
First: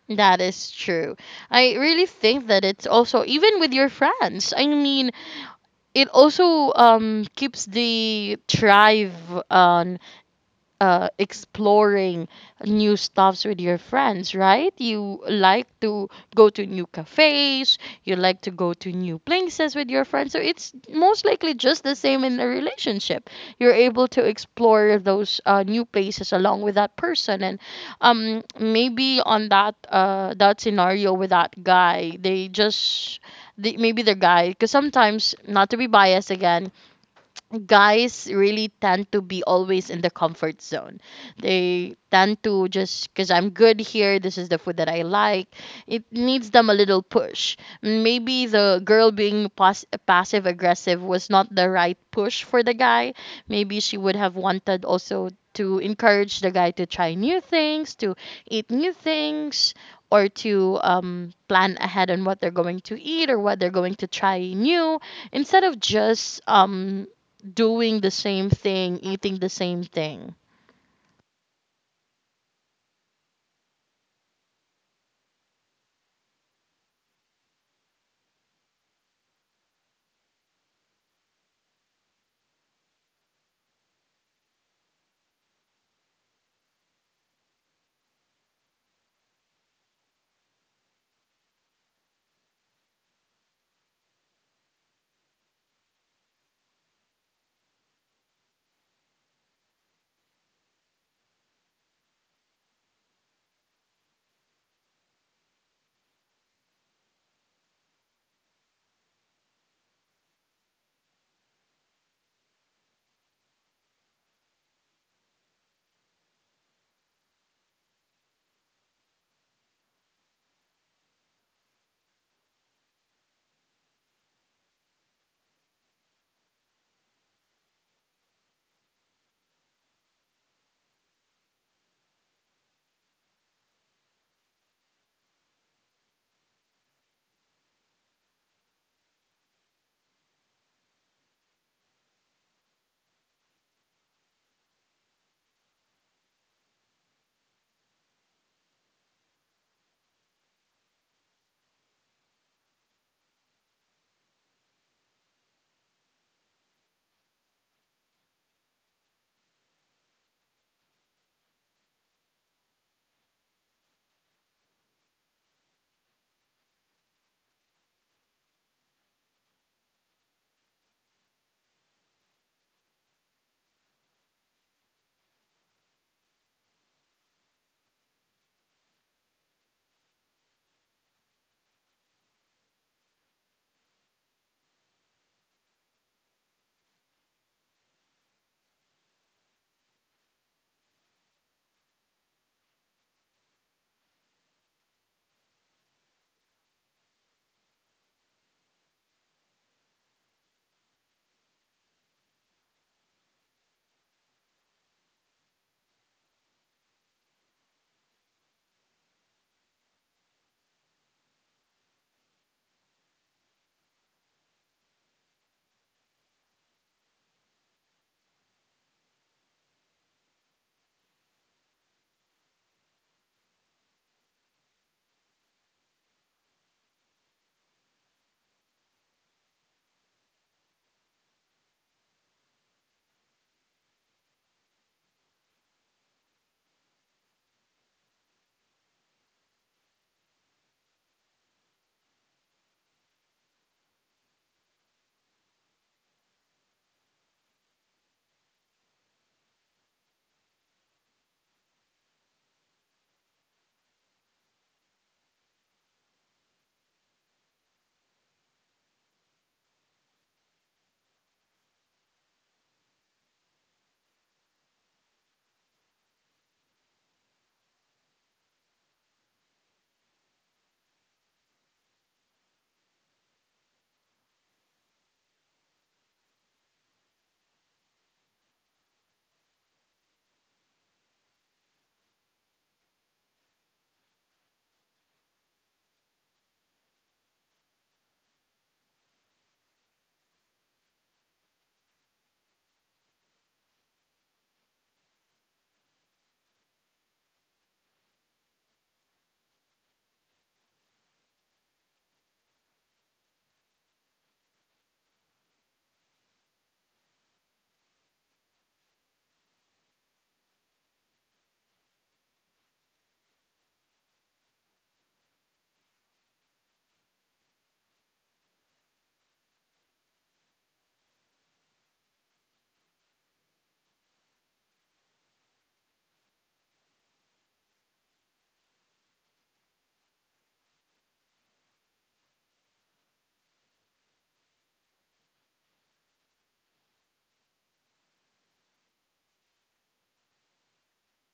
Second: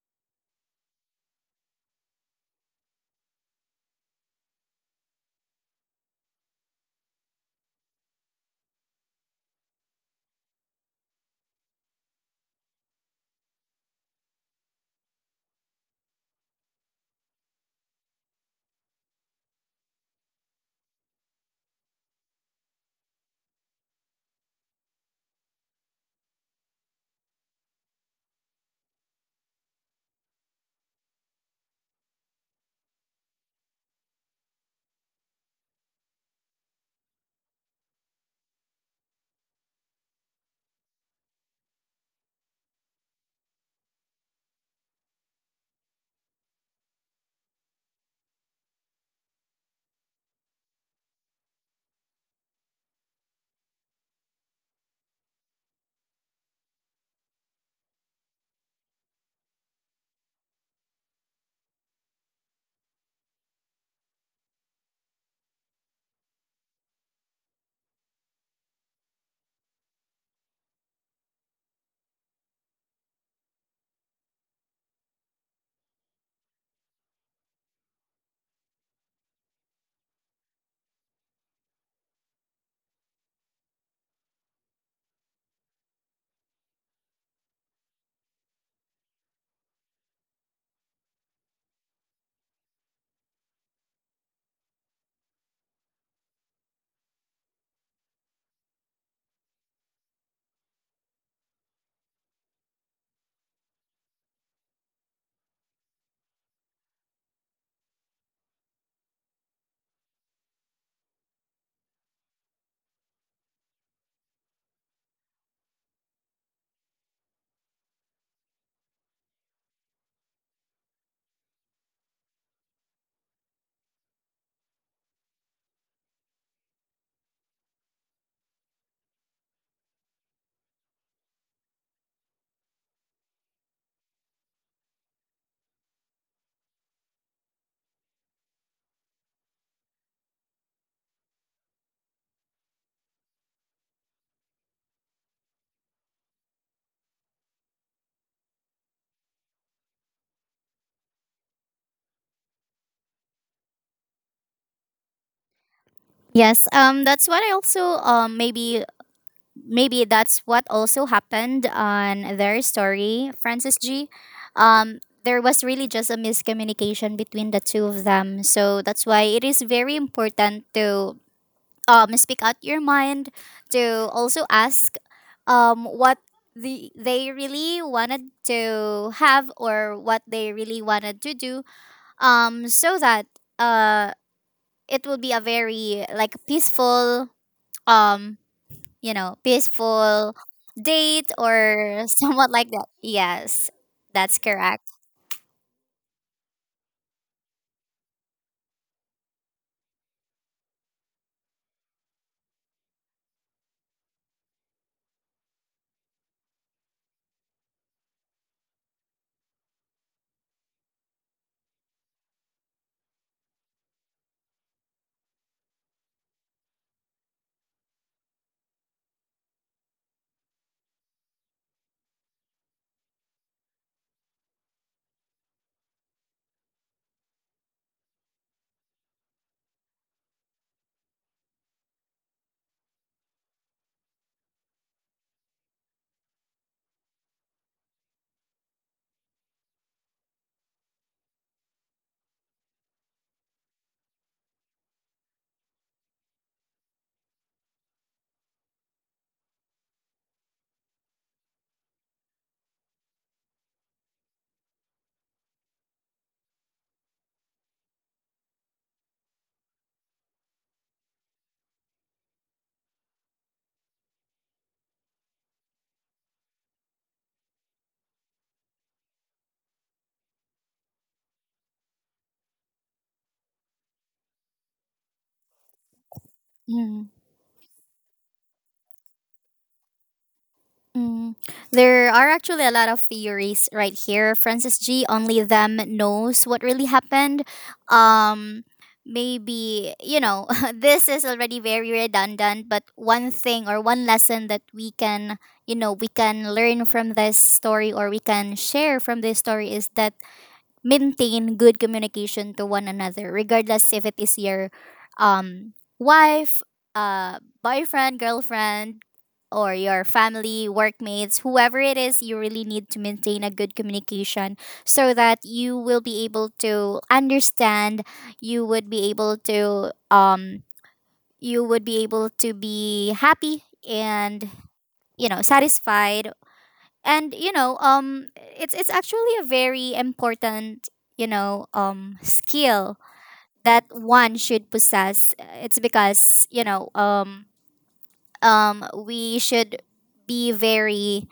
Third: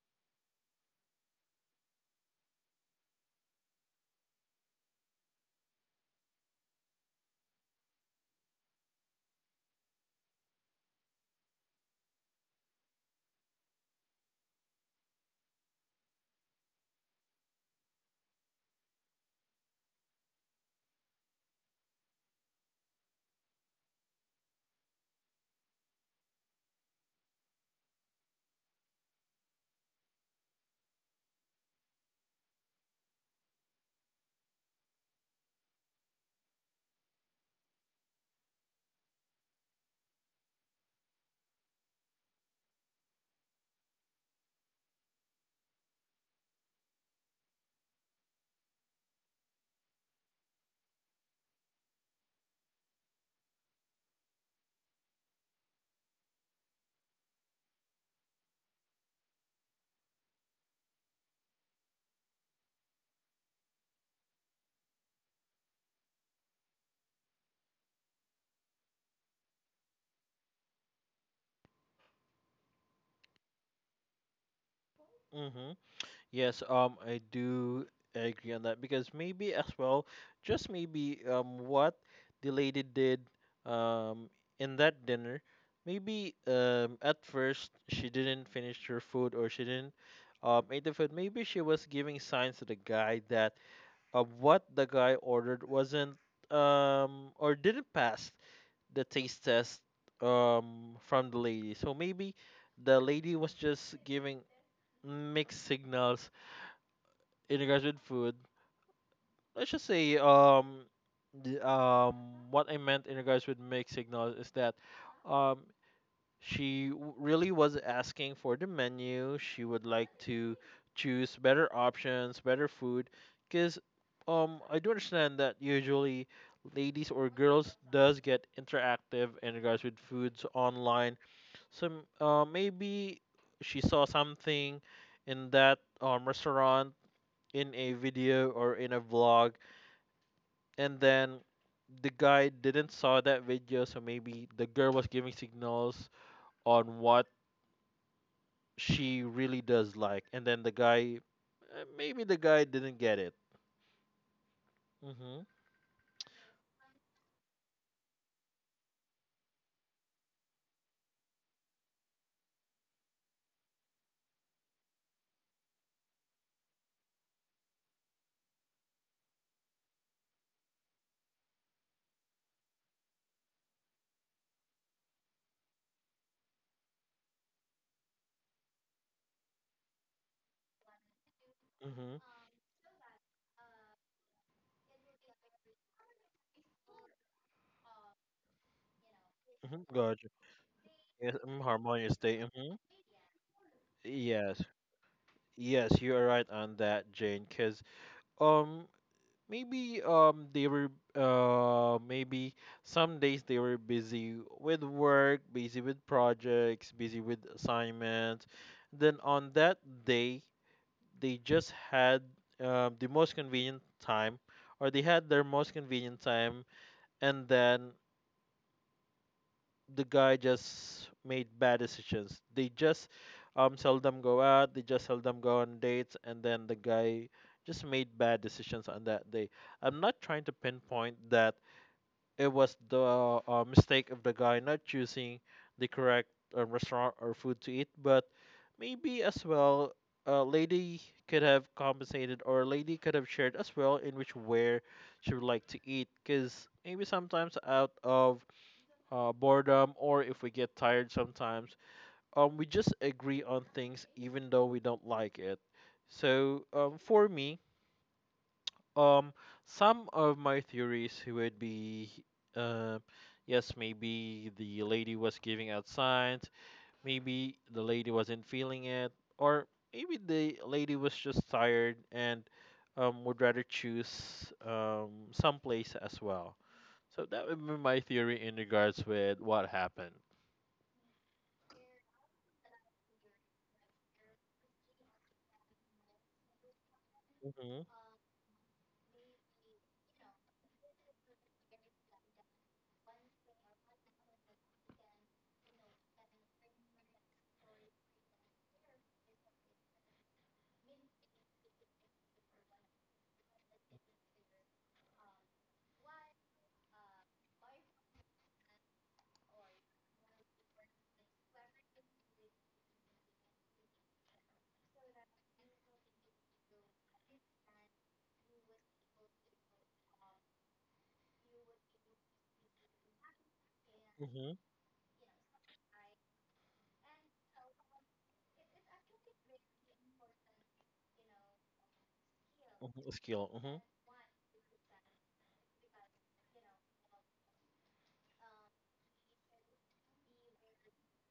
That is true. I really think that it's also even with your friends. I mean, it also, keeps the tribe, uh exploring new stuffs with your friends, right? You like to go to new cafes, you like to go to new places with your friends. So it's most likely just the same in a relationship. You're able to explore those, new places along with that person, and, maybe on that, that scenario with that guy, maybe the guy, because sometimes, not to be biased again, guys really tend to be always in the comfort zone. They tend to just, because I'm good here, this is the food that I like. It needs them a little push. Maybe the girl being, passive aggressive, was not the right push for the guy. Maybe she would have wanted also to encourage the guy to try new things, to eat new things, or to, plan ahead on what they're going to eat or what they're going to try new, instead of just, doing the same thing, eating the same thing. Hmm. Yes, I do agree on that because maybe as well, just maybe, what the lady did, um, in that dinner, maybe, at first she didn't finish her food or she didn't, eat the food. Maybe she was giving signs to the guy that, what the guy ordered wasn't, or didn't pass the taste test, from the lady. So maybe the lady was just giving mixed signals in regards with food, let's just say. What I meant in regards with mixed signals is that um she really was asking for the menu. She would like to choose better options, better food, because I do understand that usually ladies or girls does get interactive in regards with foods online. So maybe she saw something in that restaurant in a video or in a vlog, and then the guy didn't saw that video, so maybe the girl was giving signals on what she really does like, and then the guy, maybe the guy didn't get it mhm Yes, that's what I also, maybe maybe that's what also happened on their story, Francis G. There was really just a miscommunication between the two of them, so that's why it is very important to speak out your mind, to also ask what they really wanted to have or what they really wanted to do, mhm so that uh it will be a very, like, peaceful, um you know, mhm Gotcha. peaceful date, Yes. Mm, or *laughs* harmonious state. somewhat like Mhm, that, yes. That's yes. correct. Yes, you are right on that, Jane, cuz um maybe they were maybe some days they were busy with work, busy with projects, busy with assignments. Then on that day they just had, the most convenient time, or they had their most convenient time, and then the guy just made bad decisions. They just seldom go out, they just seldom go on dates, and then the guy just made bad decisions on that day. I'm not trying to pinpoint that it was the, mistake of the guy not choosing the correct, restaurant or food to eat, but maybe as well, lady could have compensated, or lady could have shared as well in which where she would like to eat, because maybe sometimes out of, boredom, or if we get tired sometimes, we just agree on things even though we don't like it. So for me, um, some of my theories would be, uh, yes, maybe the lady was giving out signs, maybe the lady wasn't feeling it, or maybe the lady was just tired and would rather choose someplace as well. Mm, So that would be my theory in regards with what happened. mm. There are actually a lot of theories right here, Francis G. Only them knows what really happened. Mm-hmm. Um, Maybe, you know, *laughs* this is already very redundant, but one thing or one lesson that we can, you know, we can learn from this story or we can share from this story is that maintain good communication to one another, regardless if it is your um, wife, boyfriend, girlfriend, or your family, workmates, whoever it is. You really need to maintain a good communication so that you will be able to understand, you would be able to you would be able to be happy and, Mm-hmm. you know, satisfied, and, you know, it's actually a very, important you know, skill Hmm, skill. Mm-hmm. that one should possess. It's because, you know, we should be very,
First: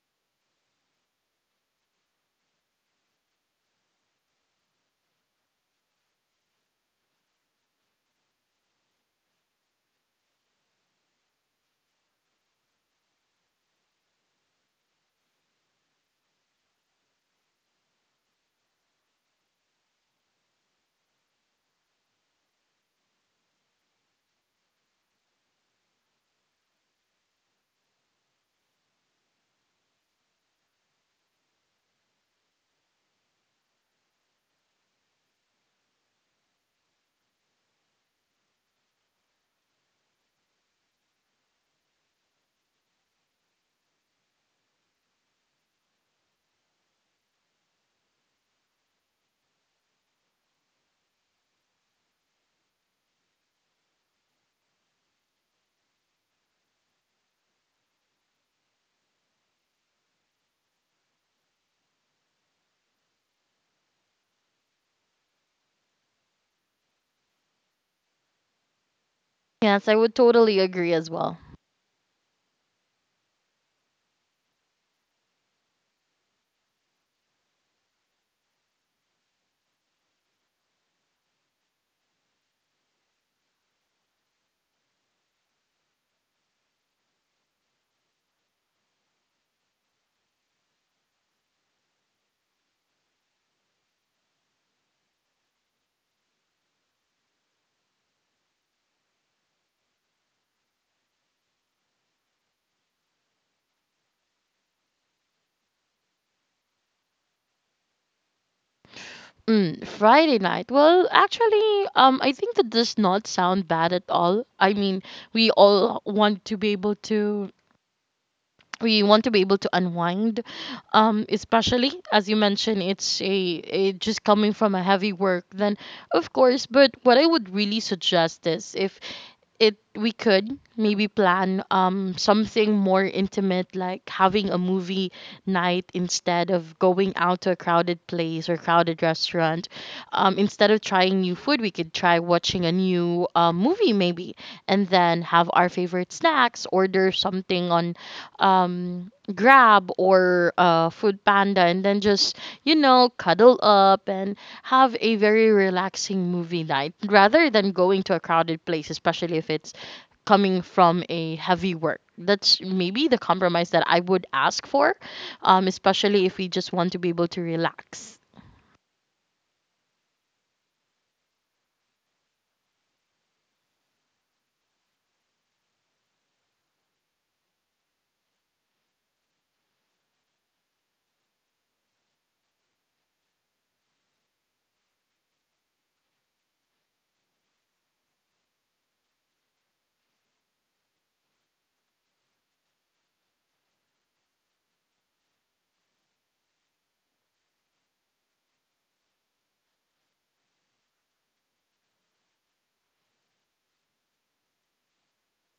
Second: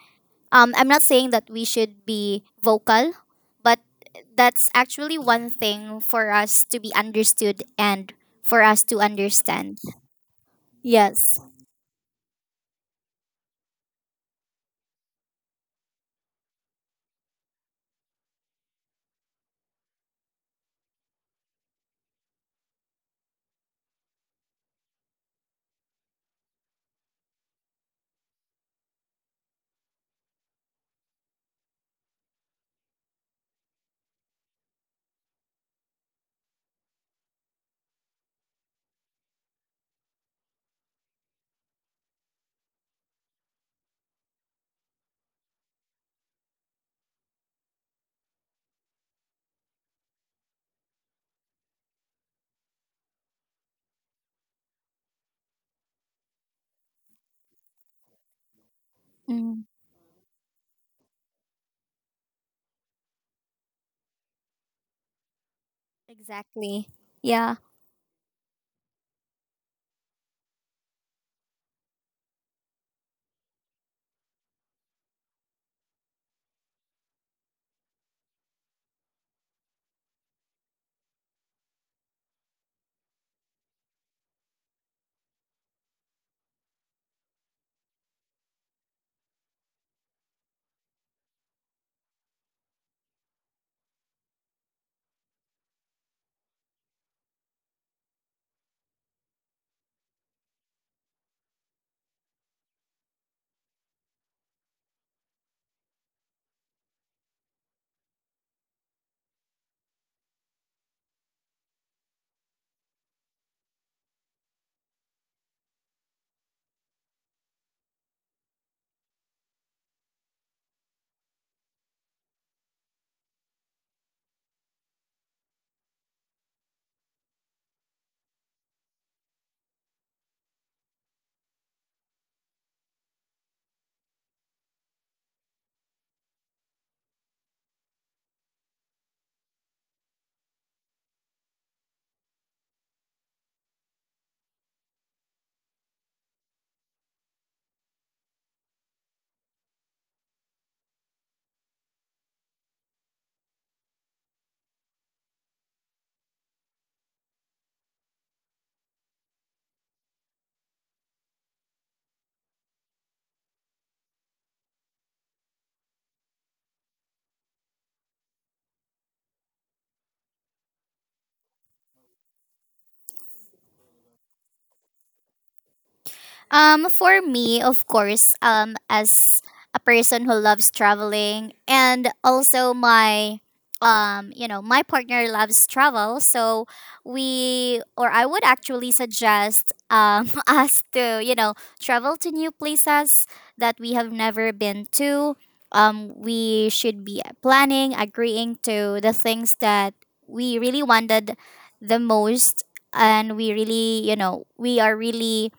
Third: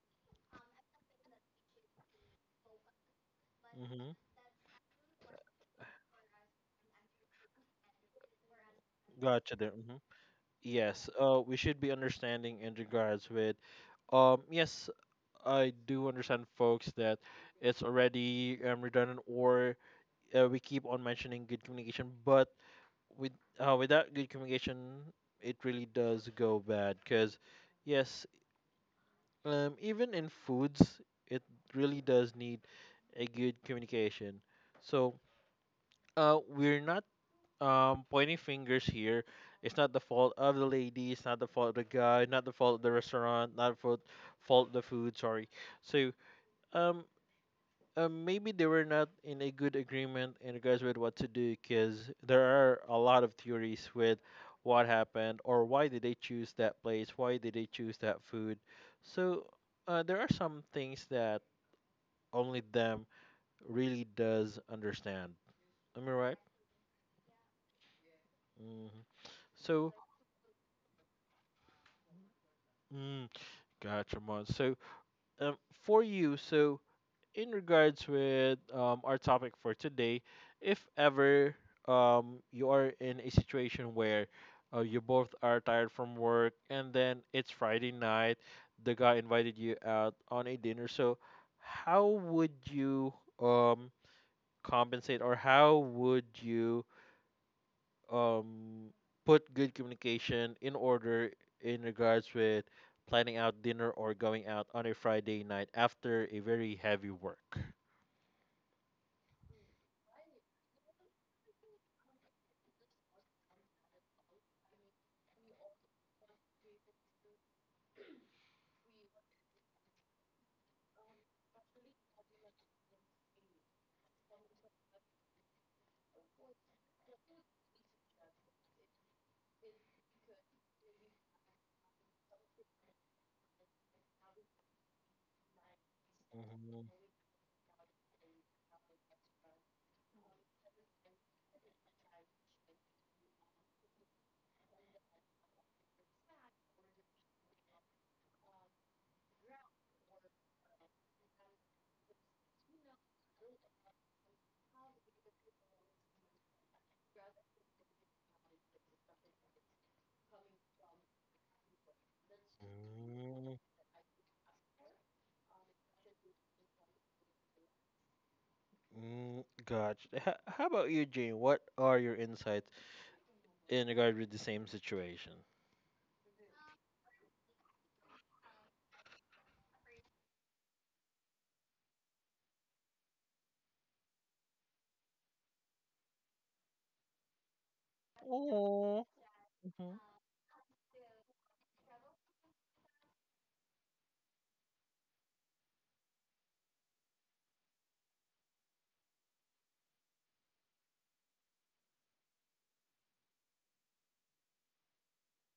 I'm not saying that we should be vocal, but Mm-hmm. that's actually one thing for us to be understood and for us to Gotcha there. understand. Yes, Yes. We should be understanding in regards with, yes, I do understand, folks, that it's already redundant, or we keep on mentioning good communication, but with, without good communication, it really does go bad. Because, yes, even in foods, it really does need a good communication. So, we're not pointing fingers here. It's not the fault of the lady. It's not the fault of the guy. Not the fault of the restaurant. Not the fault of the food. Sorry. So um. Maybe they were not in a good agreement in regards with what to do, because there are a lot of theories with what happened, or why did they choose that place, why did they choose that food. So, Mm, there are some things that only them really does understand, am I right? exactly, yeah. Hmm. Yes, So, I would totally agree as well. mm, gotcha, man. So, um, for you, so in regards with our topic for today, if ever you are in a situation where, you both are tired from work and then it's Friday night, the guy invited you out on a dinner, so how would you um, compensate, or how would you um put good communication in order in regards with planning out dinner or going out on a Friday night after a very heavy work. Mm, Friday night. Well, actually, I think that does not sound bad at all. I mean, we all want to be able to we want to be able to unwind, especially as you mentioned, it's a just coming from a heavy work, then, of course. But what I would really suggest is, if, it we could maybe plan, something more intimate, like having a movie night instead of Mhm, going out to a crowded place or crowded restaurant. Instead of trying new food, we could try watching a new, movie maybe, and then have our favorite snacks, order something on, Grab or, Food Panda, and then just, cuddle up and have a very relaxing movie night, rather than going to a crowded place, especially if it's coming from a heavy work. That's maybe the mhm, compromise that I would ask for, especially if we just want to be able to relax. mm, gotcha. How about you, Jane? What are your insights in regard with the same situation? For me, of course, as a person who loves traveling, and also my, you know, my partner loves travel, so we, or I would actually Oh. suggest Mhm. *laughs* Us to, you know, travel to new places that we have never been to. We should be planning, agreeing to the things that we really wanted the most, and we really, you know, we are really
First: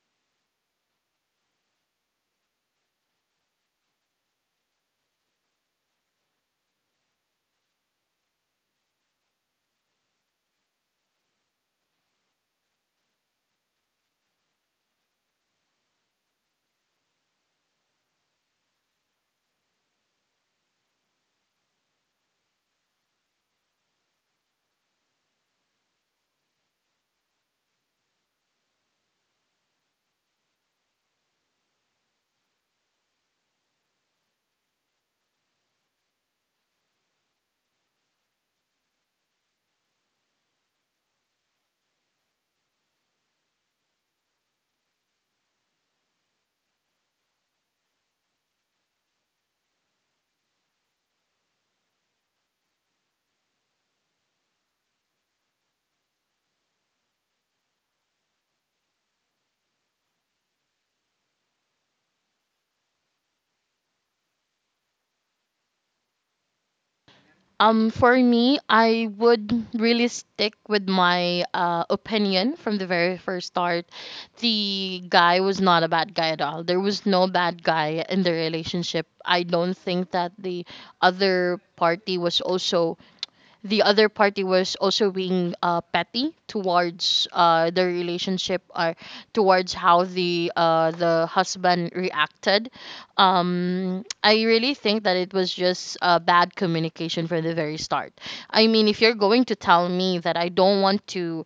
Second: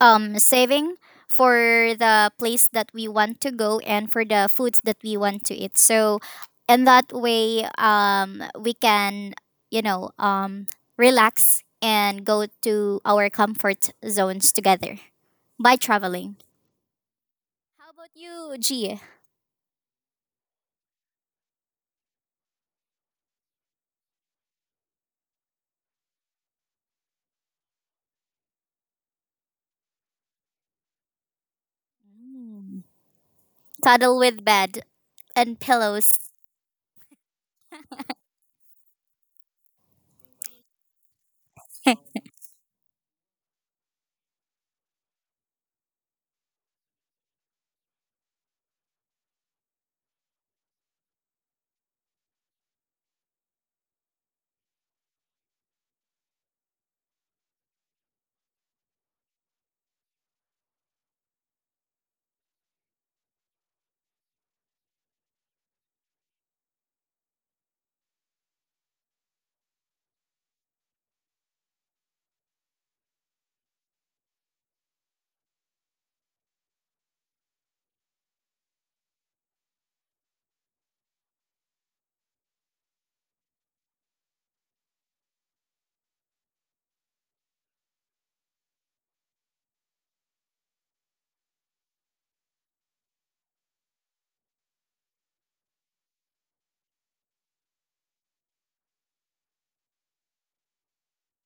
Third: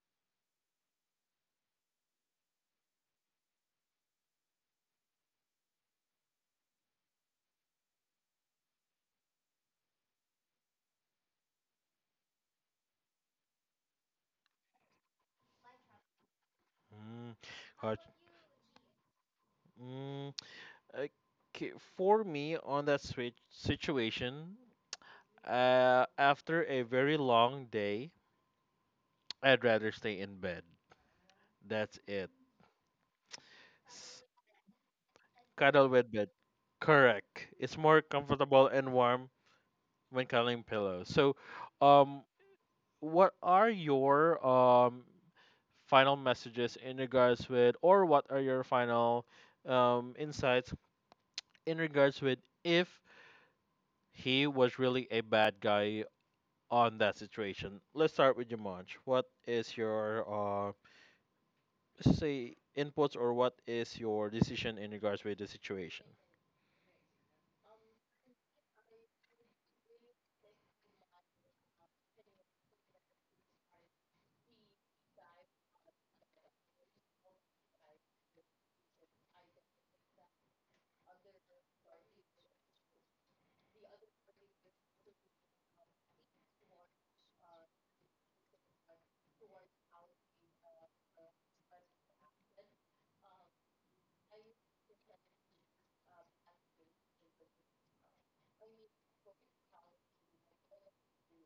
saving for the place that we want to go and for the foods that we want to eat. So in that way, we can, you know, relax and go to our comfort zones together by traveling. Mm, How about gotcha. you, G? Mm, okay. For me, on that switch situation, after a very long day, I'd rather stay in bed. That's it. Mm. Cuddle S- with bed and Cuddle with pillows. bed. Correct. It's more comfortable and warm when cuddling pillows. So, um, what are your final messages in regards with, or what are your final insights in regards with if he was really a bad guy on that situation? Let's start with Jumanj. What is your let's say inputs, or what is your decision in regards with the situation? For me, I would really stick with my, opinion from the very first start. The guy was not a bad guy at all. There was no bad guy in the relationship. I don't think that other party was also the other party was also being, petty towards, the relationship, or towards how the husband reacted. I really think that it was just, bad communication from the very start. I mean, if you're going to tell me that I don't want to,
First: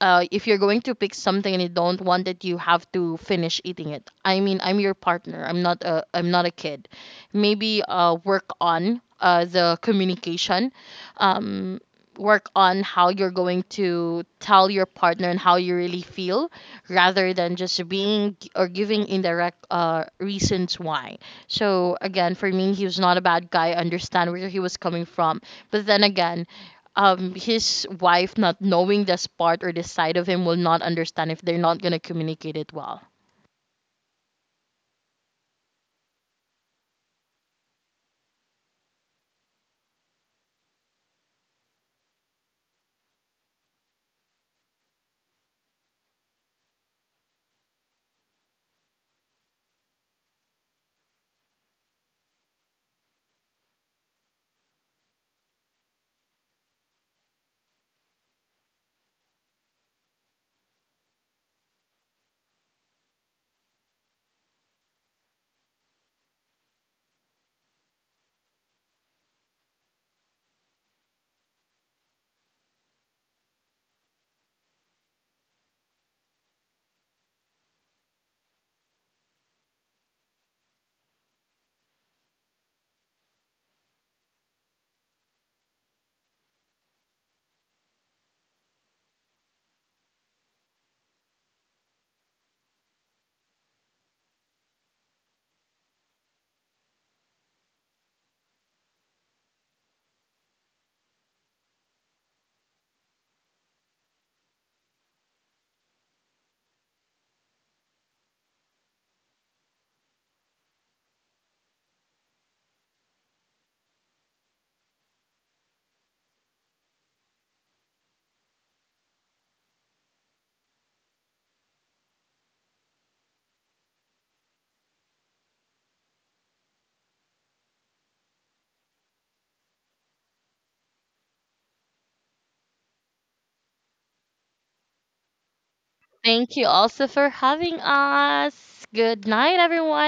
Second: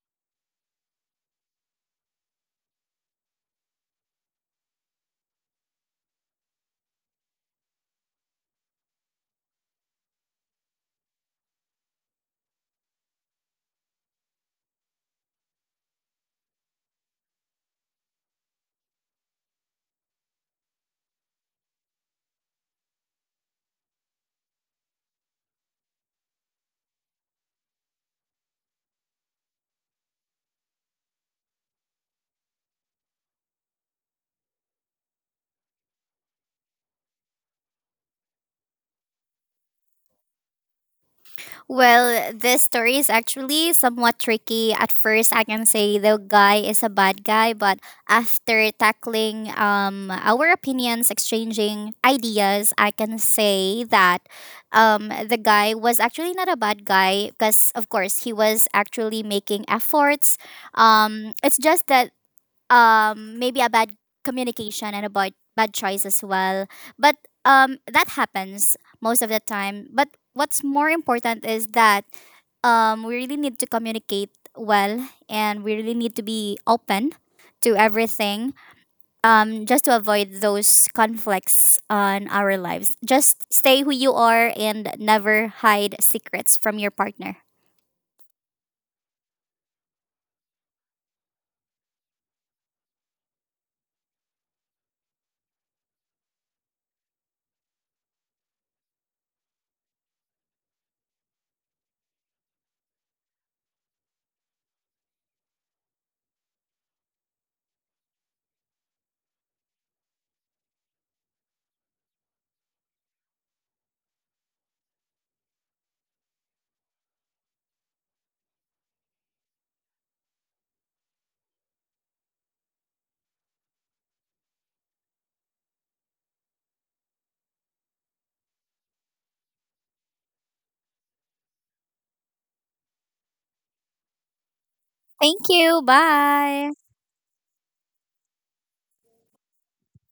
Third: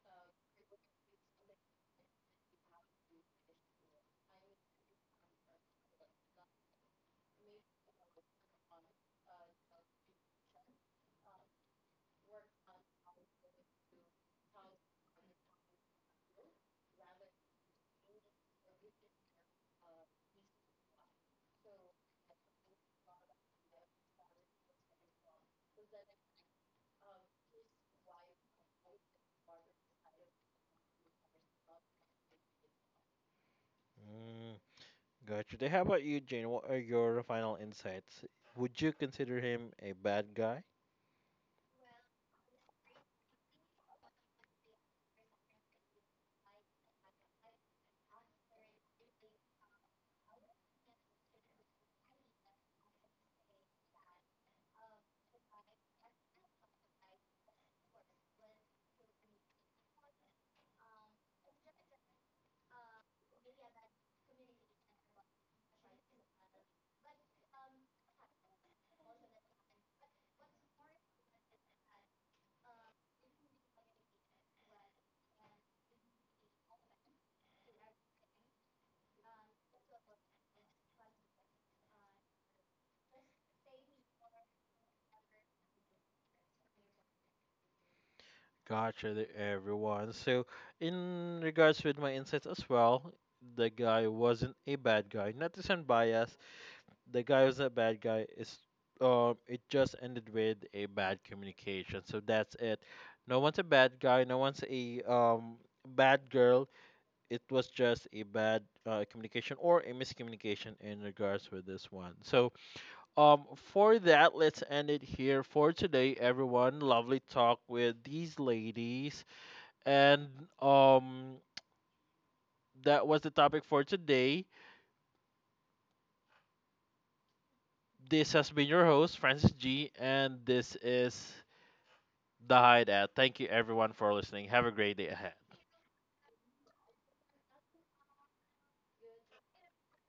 if you're going to pick something and you don't want it, you have to finish eating it. I mean, I'm your partner. I'm not a kid. Maybe, work on, the communication. Um, work on how you're going to tell your partner and how you really feel, rather than just being or giving indirect, reasons why. So again, for me, he was not a bad guy. I understand where he was coming from, but then again, his wife not knowing this part or this side of him will not understand if they're not gonna communicate it well. Mm. Gotcha. Then how about you, Jane? What are your final insights? Would you consider him a bad guy? Well, this story is actually somewhat tricky. At first, I can say the guy is a bad guy, but after tackling our opinions, exchanging ideas, I can say that the guy was actually not a bad guy, because, of course, he was actually making efforts. It's just that maybe a bad communication and about bad choice as well. But that happens most of the time. But what's more important is that we really need to communicate well, and we really need to be open to everything, just to avoid those conflicts on our lives. Just stay who you are and never hide secrets from your partner. Gotcha, everyone. So, in regards with my insights as well, the guy wasn't a bad guy. Not to sound biased, the guy was a bad guy. It's it just ended with a bad communication. So that's it. No one's a bad guy. No one's a bad girl. It was just a bad, communication, or a miscommunication in regards with this one. So, for that, let's end it here for today, everyone. Lovely talk with these ladies, and um, that was the topic for today. This has been your host, Francis G, and this is the Hideout. Thank you, everyone, for listening. Have a great day ahead. Thank you, Thank you bye. also for having us. Good night, everyone.